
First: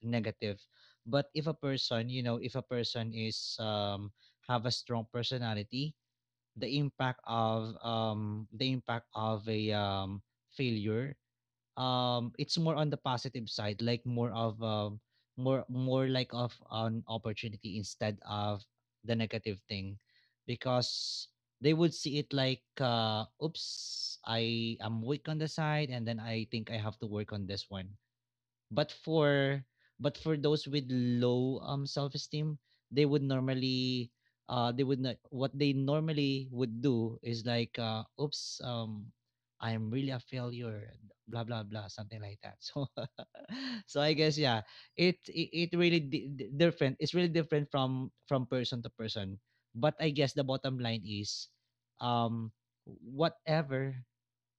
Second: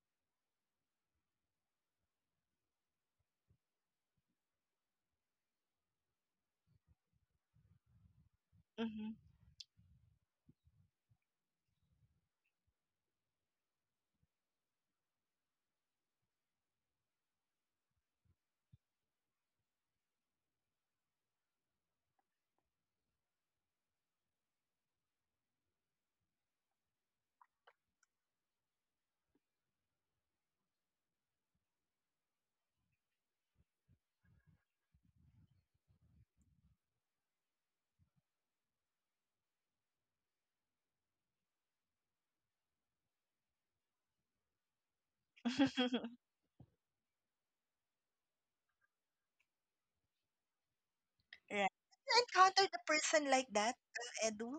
[SPEAKER 1] negative. But if a person, you know, if a person is, have a strong personality, the impact
[SPEAKER 2] Hmm.
[SPEAKER 1] of a, failure, it's more on the positive side, like more of, more like of an opportunity instead of the negative thing, because they would see it like, oops, I am weak on the side and then I think I have to work on this one. But for, but for those with low, self-esteem, they would normally, they would not, what they normally would do is like, oops, I'm really a failure, blah blah blah, something like that. So [laughs] so I guess, yeah, it really,
[SPEAKER 2] [laughs]
[SPEAKER 1] different, it's really different from person to person, but I guess the bottom line is,
[SPEAKER 2] Right. You
[SPEAKER 1] um
[SPEAKER 2] encountered a person like that,
[SPEAKER 1] whatever.
[SPEAKER 2] Edu?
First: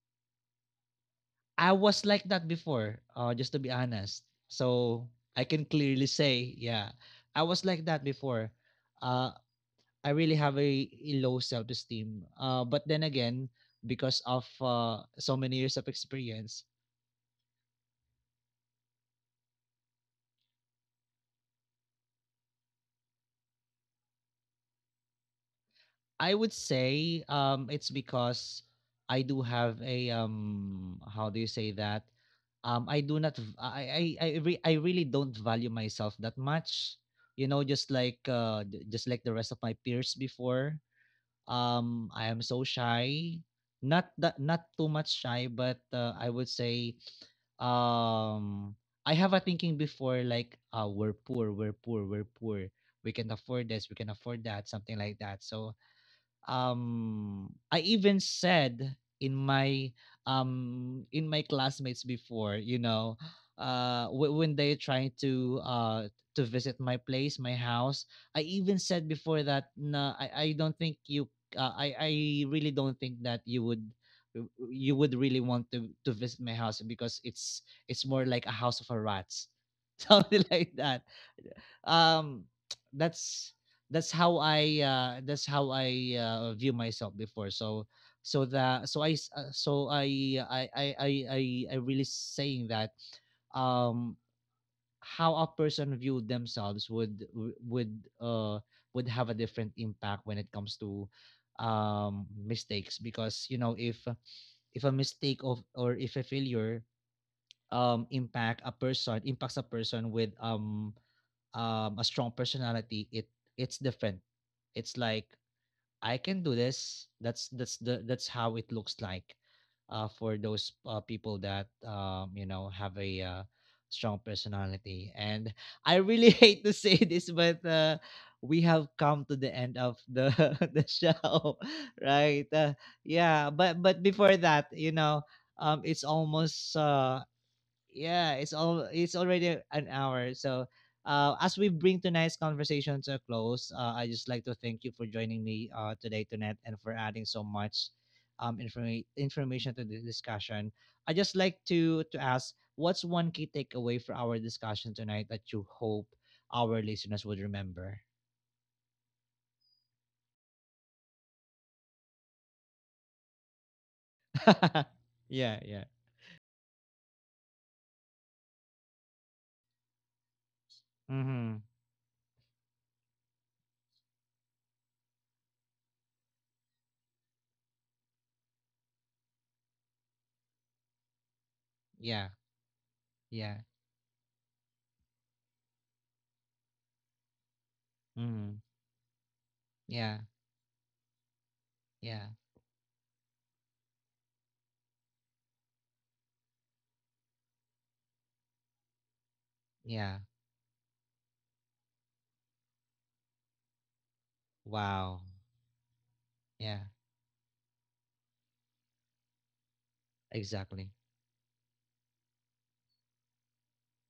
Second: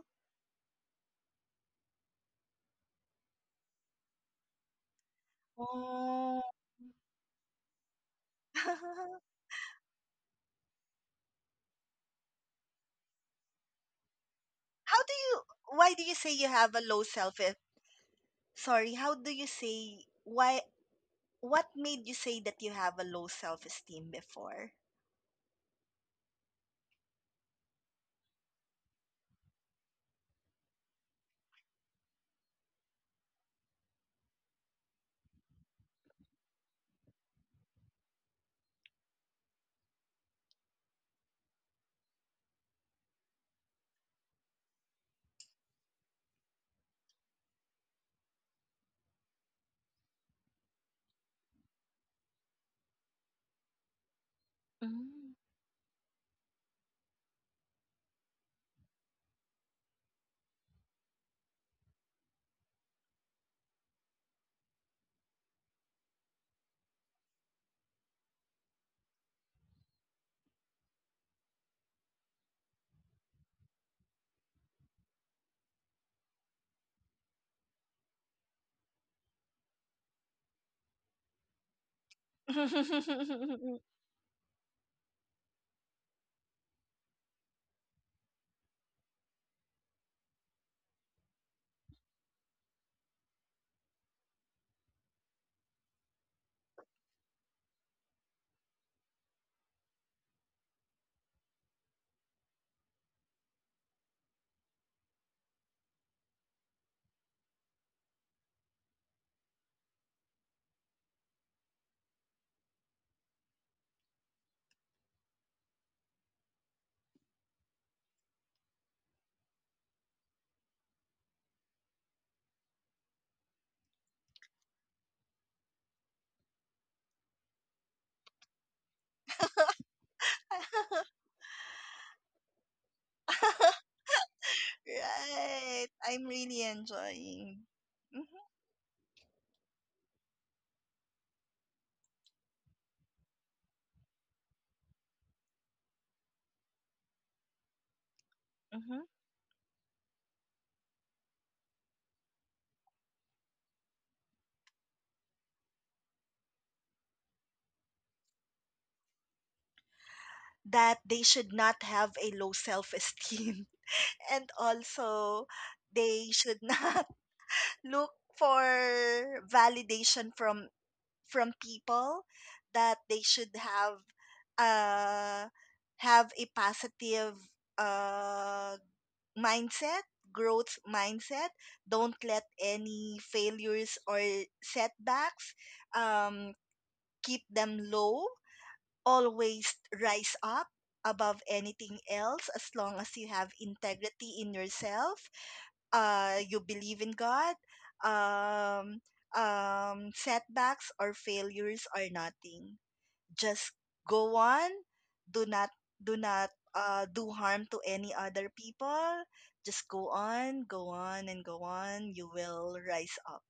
[SPEAKER 1] I was like that before, just to be honest. So I can clearly say,
[SPEAKER 2] Oh.
[SPEAKER 1] yeah, I was like that before. Uh,
[SPEAKER 2] [laughs]
[SPEAKER 1] I really have a low self esteem. But then again, because of,
[SPEAKER 2] how
[SPEAKER 1] so
[SPEAKER 2] do
[SPEAKER 1] many
[SPEAKER 2] you
[SPEAKER 1] years of
[SPEAKER 2] Why do you say
[SPEAKER 1] experience,
[SPEAKER 2] you have a low self sorry, how do you say why what made you say that you have a low self esteem before?
[SPEAKER 1] I would say, it's because I do have a, how do you say that? I do not. I really don't value myself that much. You know, just like, just like the rest of my peers before, I am so shy. Not that not too much shy, but, I would say, um I have a thinking before like, we're poor, we're poor, we're poor. We can afford this, we can afford that, something like that.
[SPEAKER 2] Mm.
[SPEAKER 1] So, I even said in my, in my classmates before, when they trying to, to visit my place, my house. I even said before that no, I don't think you, I really don't think that you would, uh, you would really want to visit my house because it's more like a house of a rats, [laughs] something like that, um
[SPEAKER 2] [laughs]
[SPEAKER 1] that's, that's how I, view myself before. So, so the so I, I really saying that, um how a person view themselves would, uh would have a different impact when it comes to, mistakes, because if a mistake of or if a failure, impacts a person with, a strong personality, it's different, it's like I can do this. That's how it looks like, for those, people that, have a, strong personality. And I really [laughs] hate to say this, but we have come to the end of the [laughs] the show [laughs] right, yeah, but before that,
[SPEAKER 2] Right,
[SPEAKER 1] it's
[SPEAKER 2] I'm really
[SPEAKER 1] almost,
[SPEAKER 2] enjoying.
[SPEAKER 1] yeah,
[SPEAKER 2] Mhm.
[SPEAKER 1] it's already an hour. So, as we bring tonight's conversation to a close, I just like to thank you for joining me, today, tonight, and for adding so much,
[SPEAKER 2] Mhm.
[SPEAKER 1] information to the discussion. I just like to ask, what's one key takeaway for our discussion tonight that you hope our listeners would remember?
[SPEAKER 2] That they should not have a low self esteem, [laughs] and
[SPEAKER 1] [laughs]
[SPEAKER 2] also
[SPEAKER 1] Yeah, yeah.
[SPEAKER 2] they should not [laughs] look for validation from
[SPEAKER 1] Mm-hmm.
[SPEAKER 2] people. That they should uh have a positive uh mindset, growth mindset.
[SPEAKER 1] Yeah,
[SPEAKER 2] Don't let
[SPEAKER 1] yeah.
[SPEAKER 2] any failures or setbacks, um keep them
[SPEAKER 1] Mm-hmm.
[SPEAKER 2] low.
[SPEAKER 1] Yeah,
[SPEAKER 2] Always rise up above
[SPEAKER 1] yeah,
[SPEAKER 2] anything else. As long as you have integrity in yourself, you believe in God, um
[SPEAKER 1] yeah.
[SPEAKER 2] setbacks or failures are nothing. Just go
[SPEAKER 1] Wow.
[SPEAKER 2] on. Do not do
[SPEAKER 1] Yeah.
[SPEAKER 2] not do harm to any other people. Just go
[SPEAKER 1] Exactly.
[SPEAKER 2] on, go on and go on. You will rise up.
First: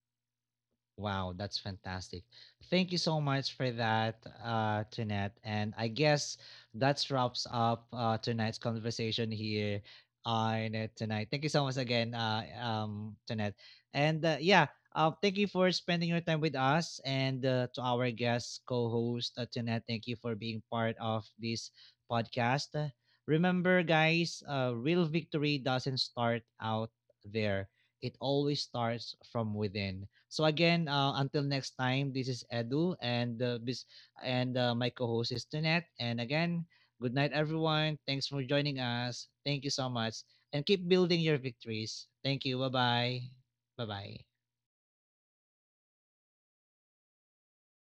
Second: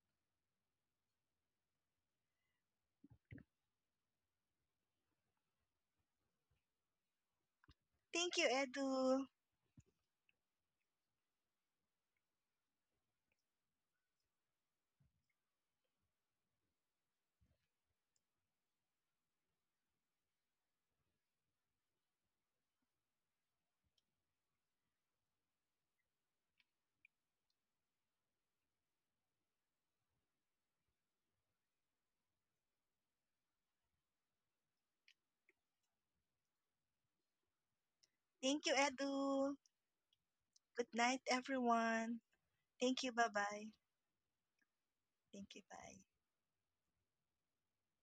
[SPEAKER 1] Wow, that's fantastic. Thank you so much for that, Tunette. And I guess that wraps up,
[SPEAKER 2] Thank you,
[SPEAKER 1] tonight's
[SPEAKER 2] Edu.
[SPEAKER 1] conversation here on, tonight. Thank you so much again, Tunette. And, yeah, thank you for spending your time with us, and, to our guest co host, Tunette. Thank you for being part of this podcast. Remember, guys, real victory doesn't start out there, it always starts from within. So again, until next time, this is Edu and, and, my co-host is Tunette. And again, good night everyone. Thanks for
[SPEAKER 2] Thank you,
[SPEAKER 1] joining us.
[SPEAKER 2] Edu.
[SPEAKER 1] Thank you so much, and
[SPEAKER 2] Good
[SPEAKER 1] keep
[SPEAKER 2] night,
[SPEAKER 1] building your victories.
[SPEAKER 2] everyone.
[SPEAKER 1] Thank you. Bye
[SPEAKER 2] Thank you.
[SPEAKER 1] bye.
[SPEAKER 2] Bye-bye.
[SPEAKER 1] Bye bye.
[SPEAKER 2] Thank you. Bye.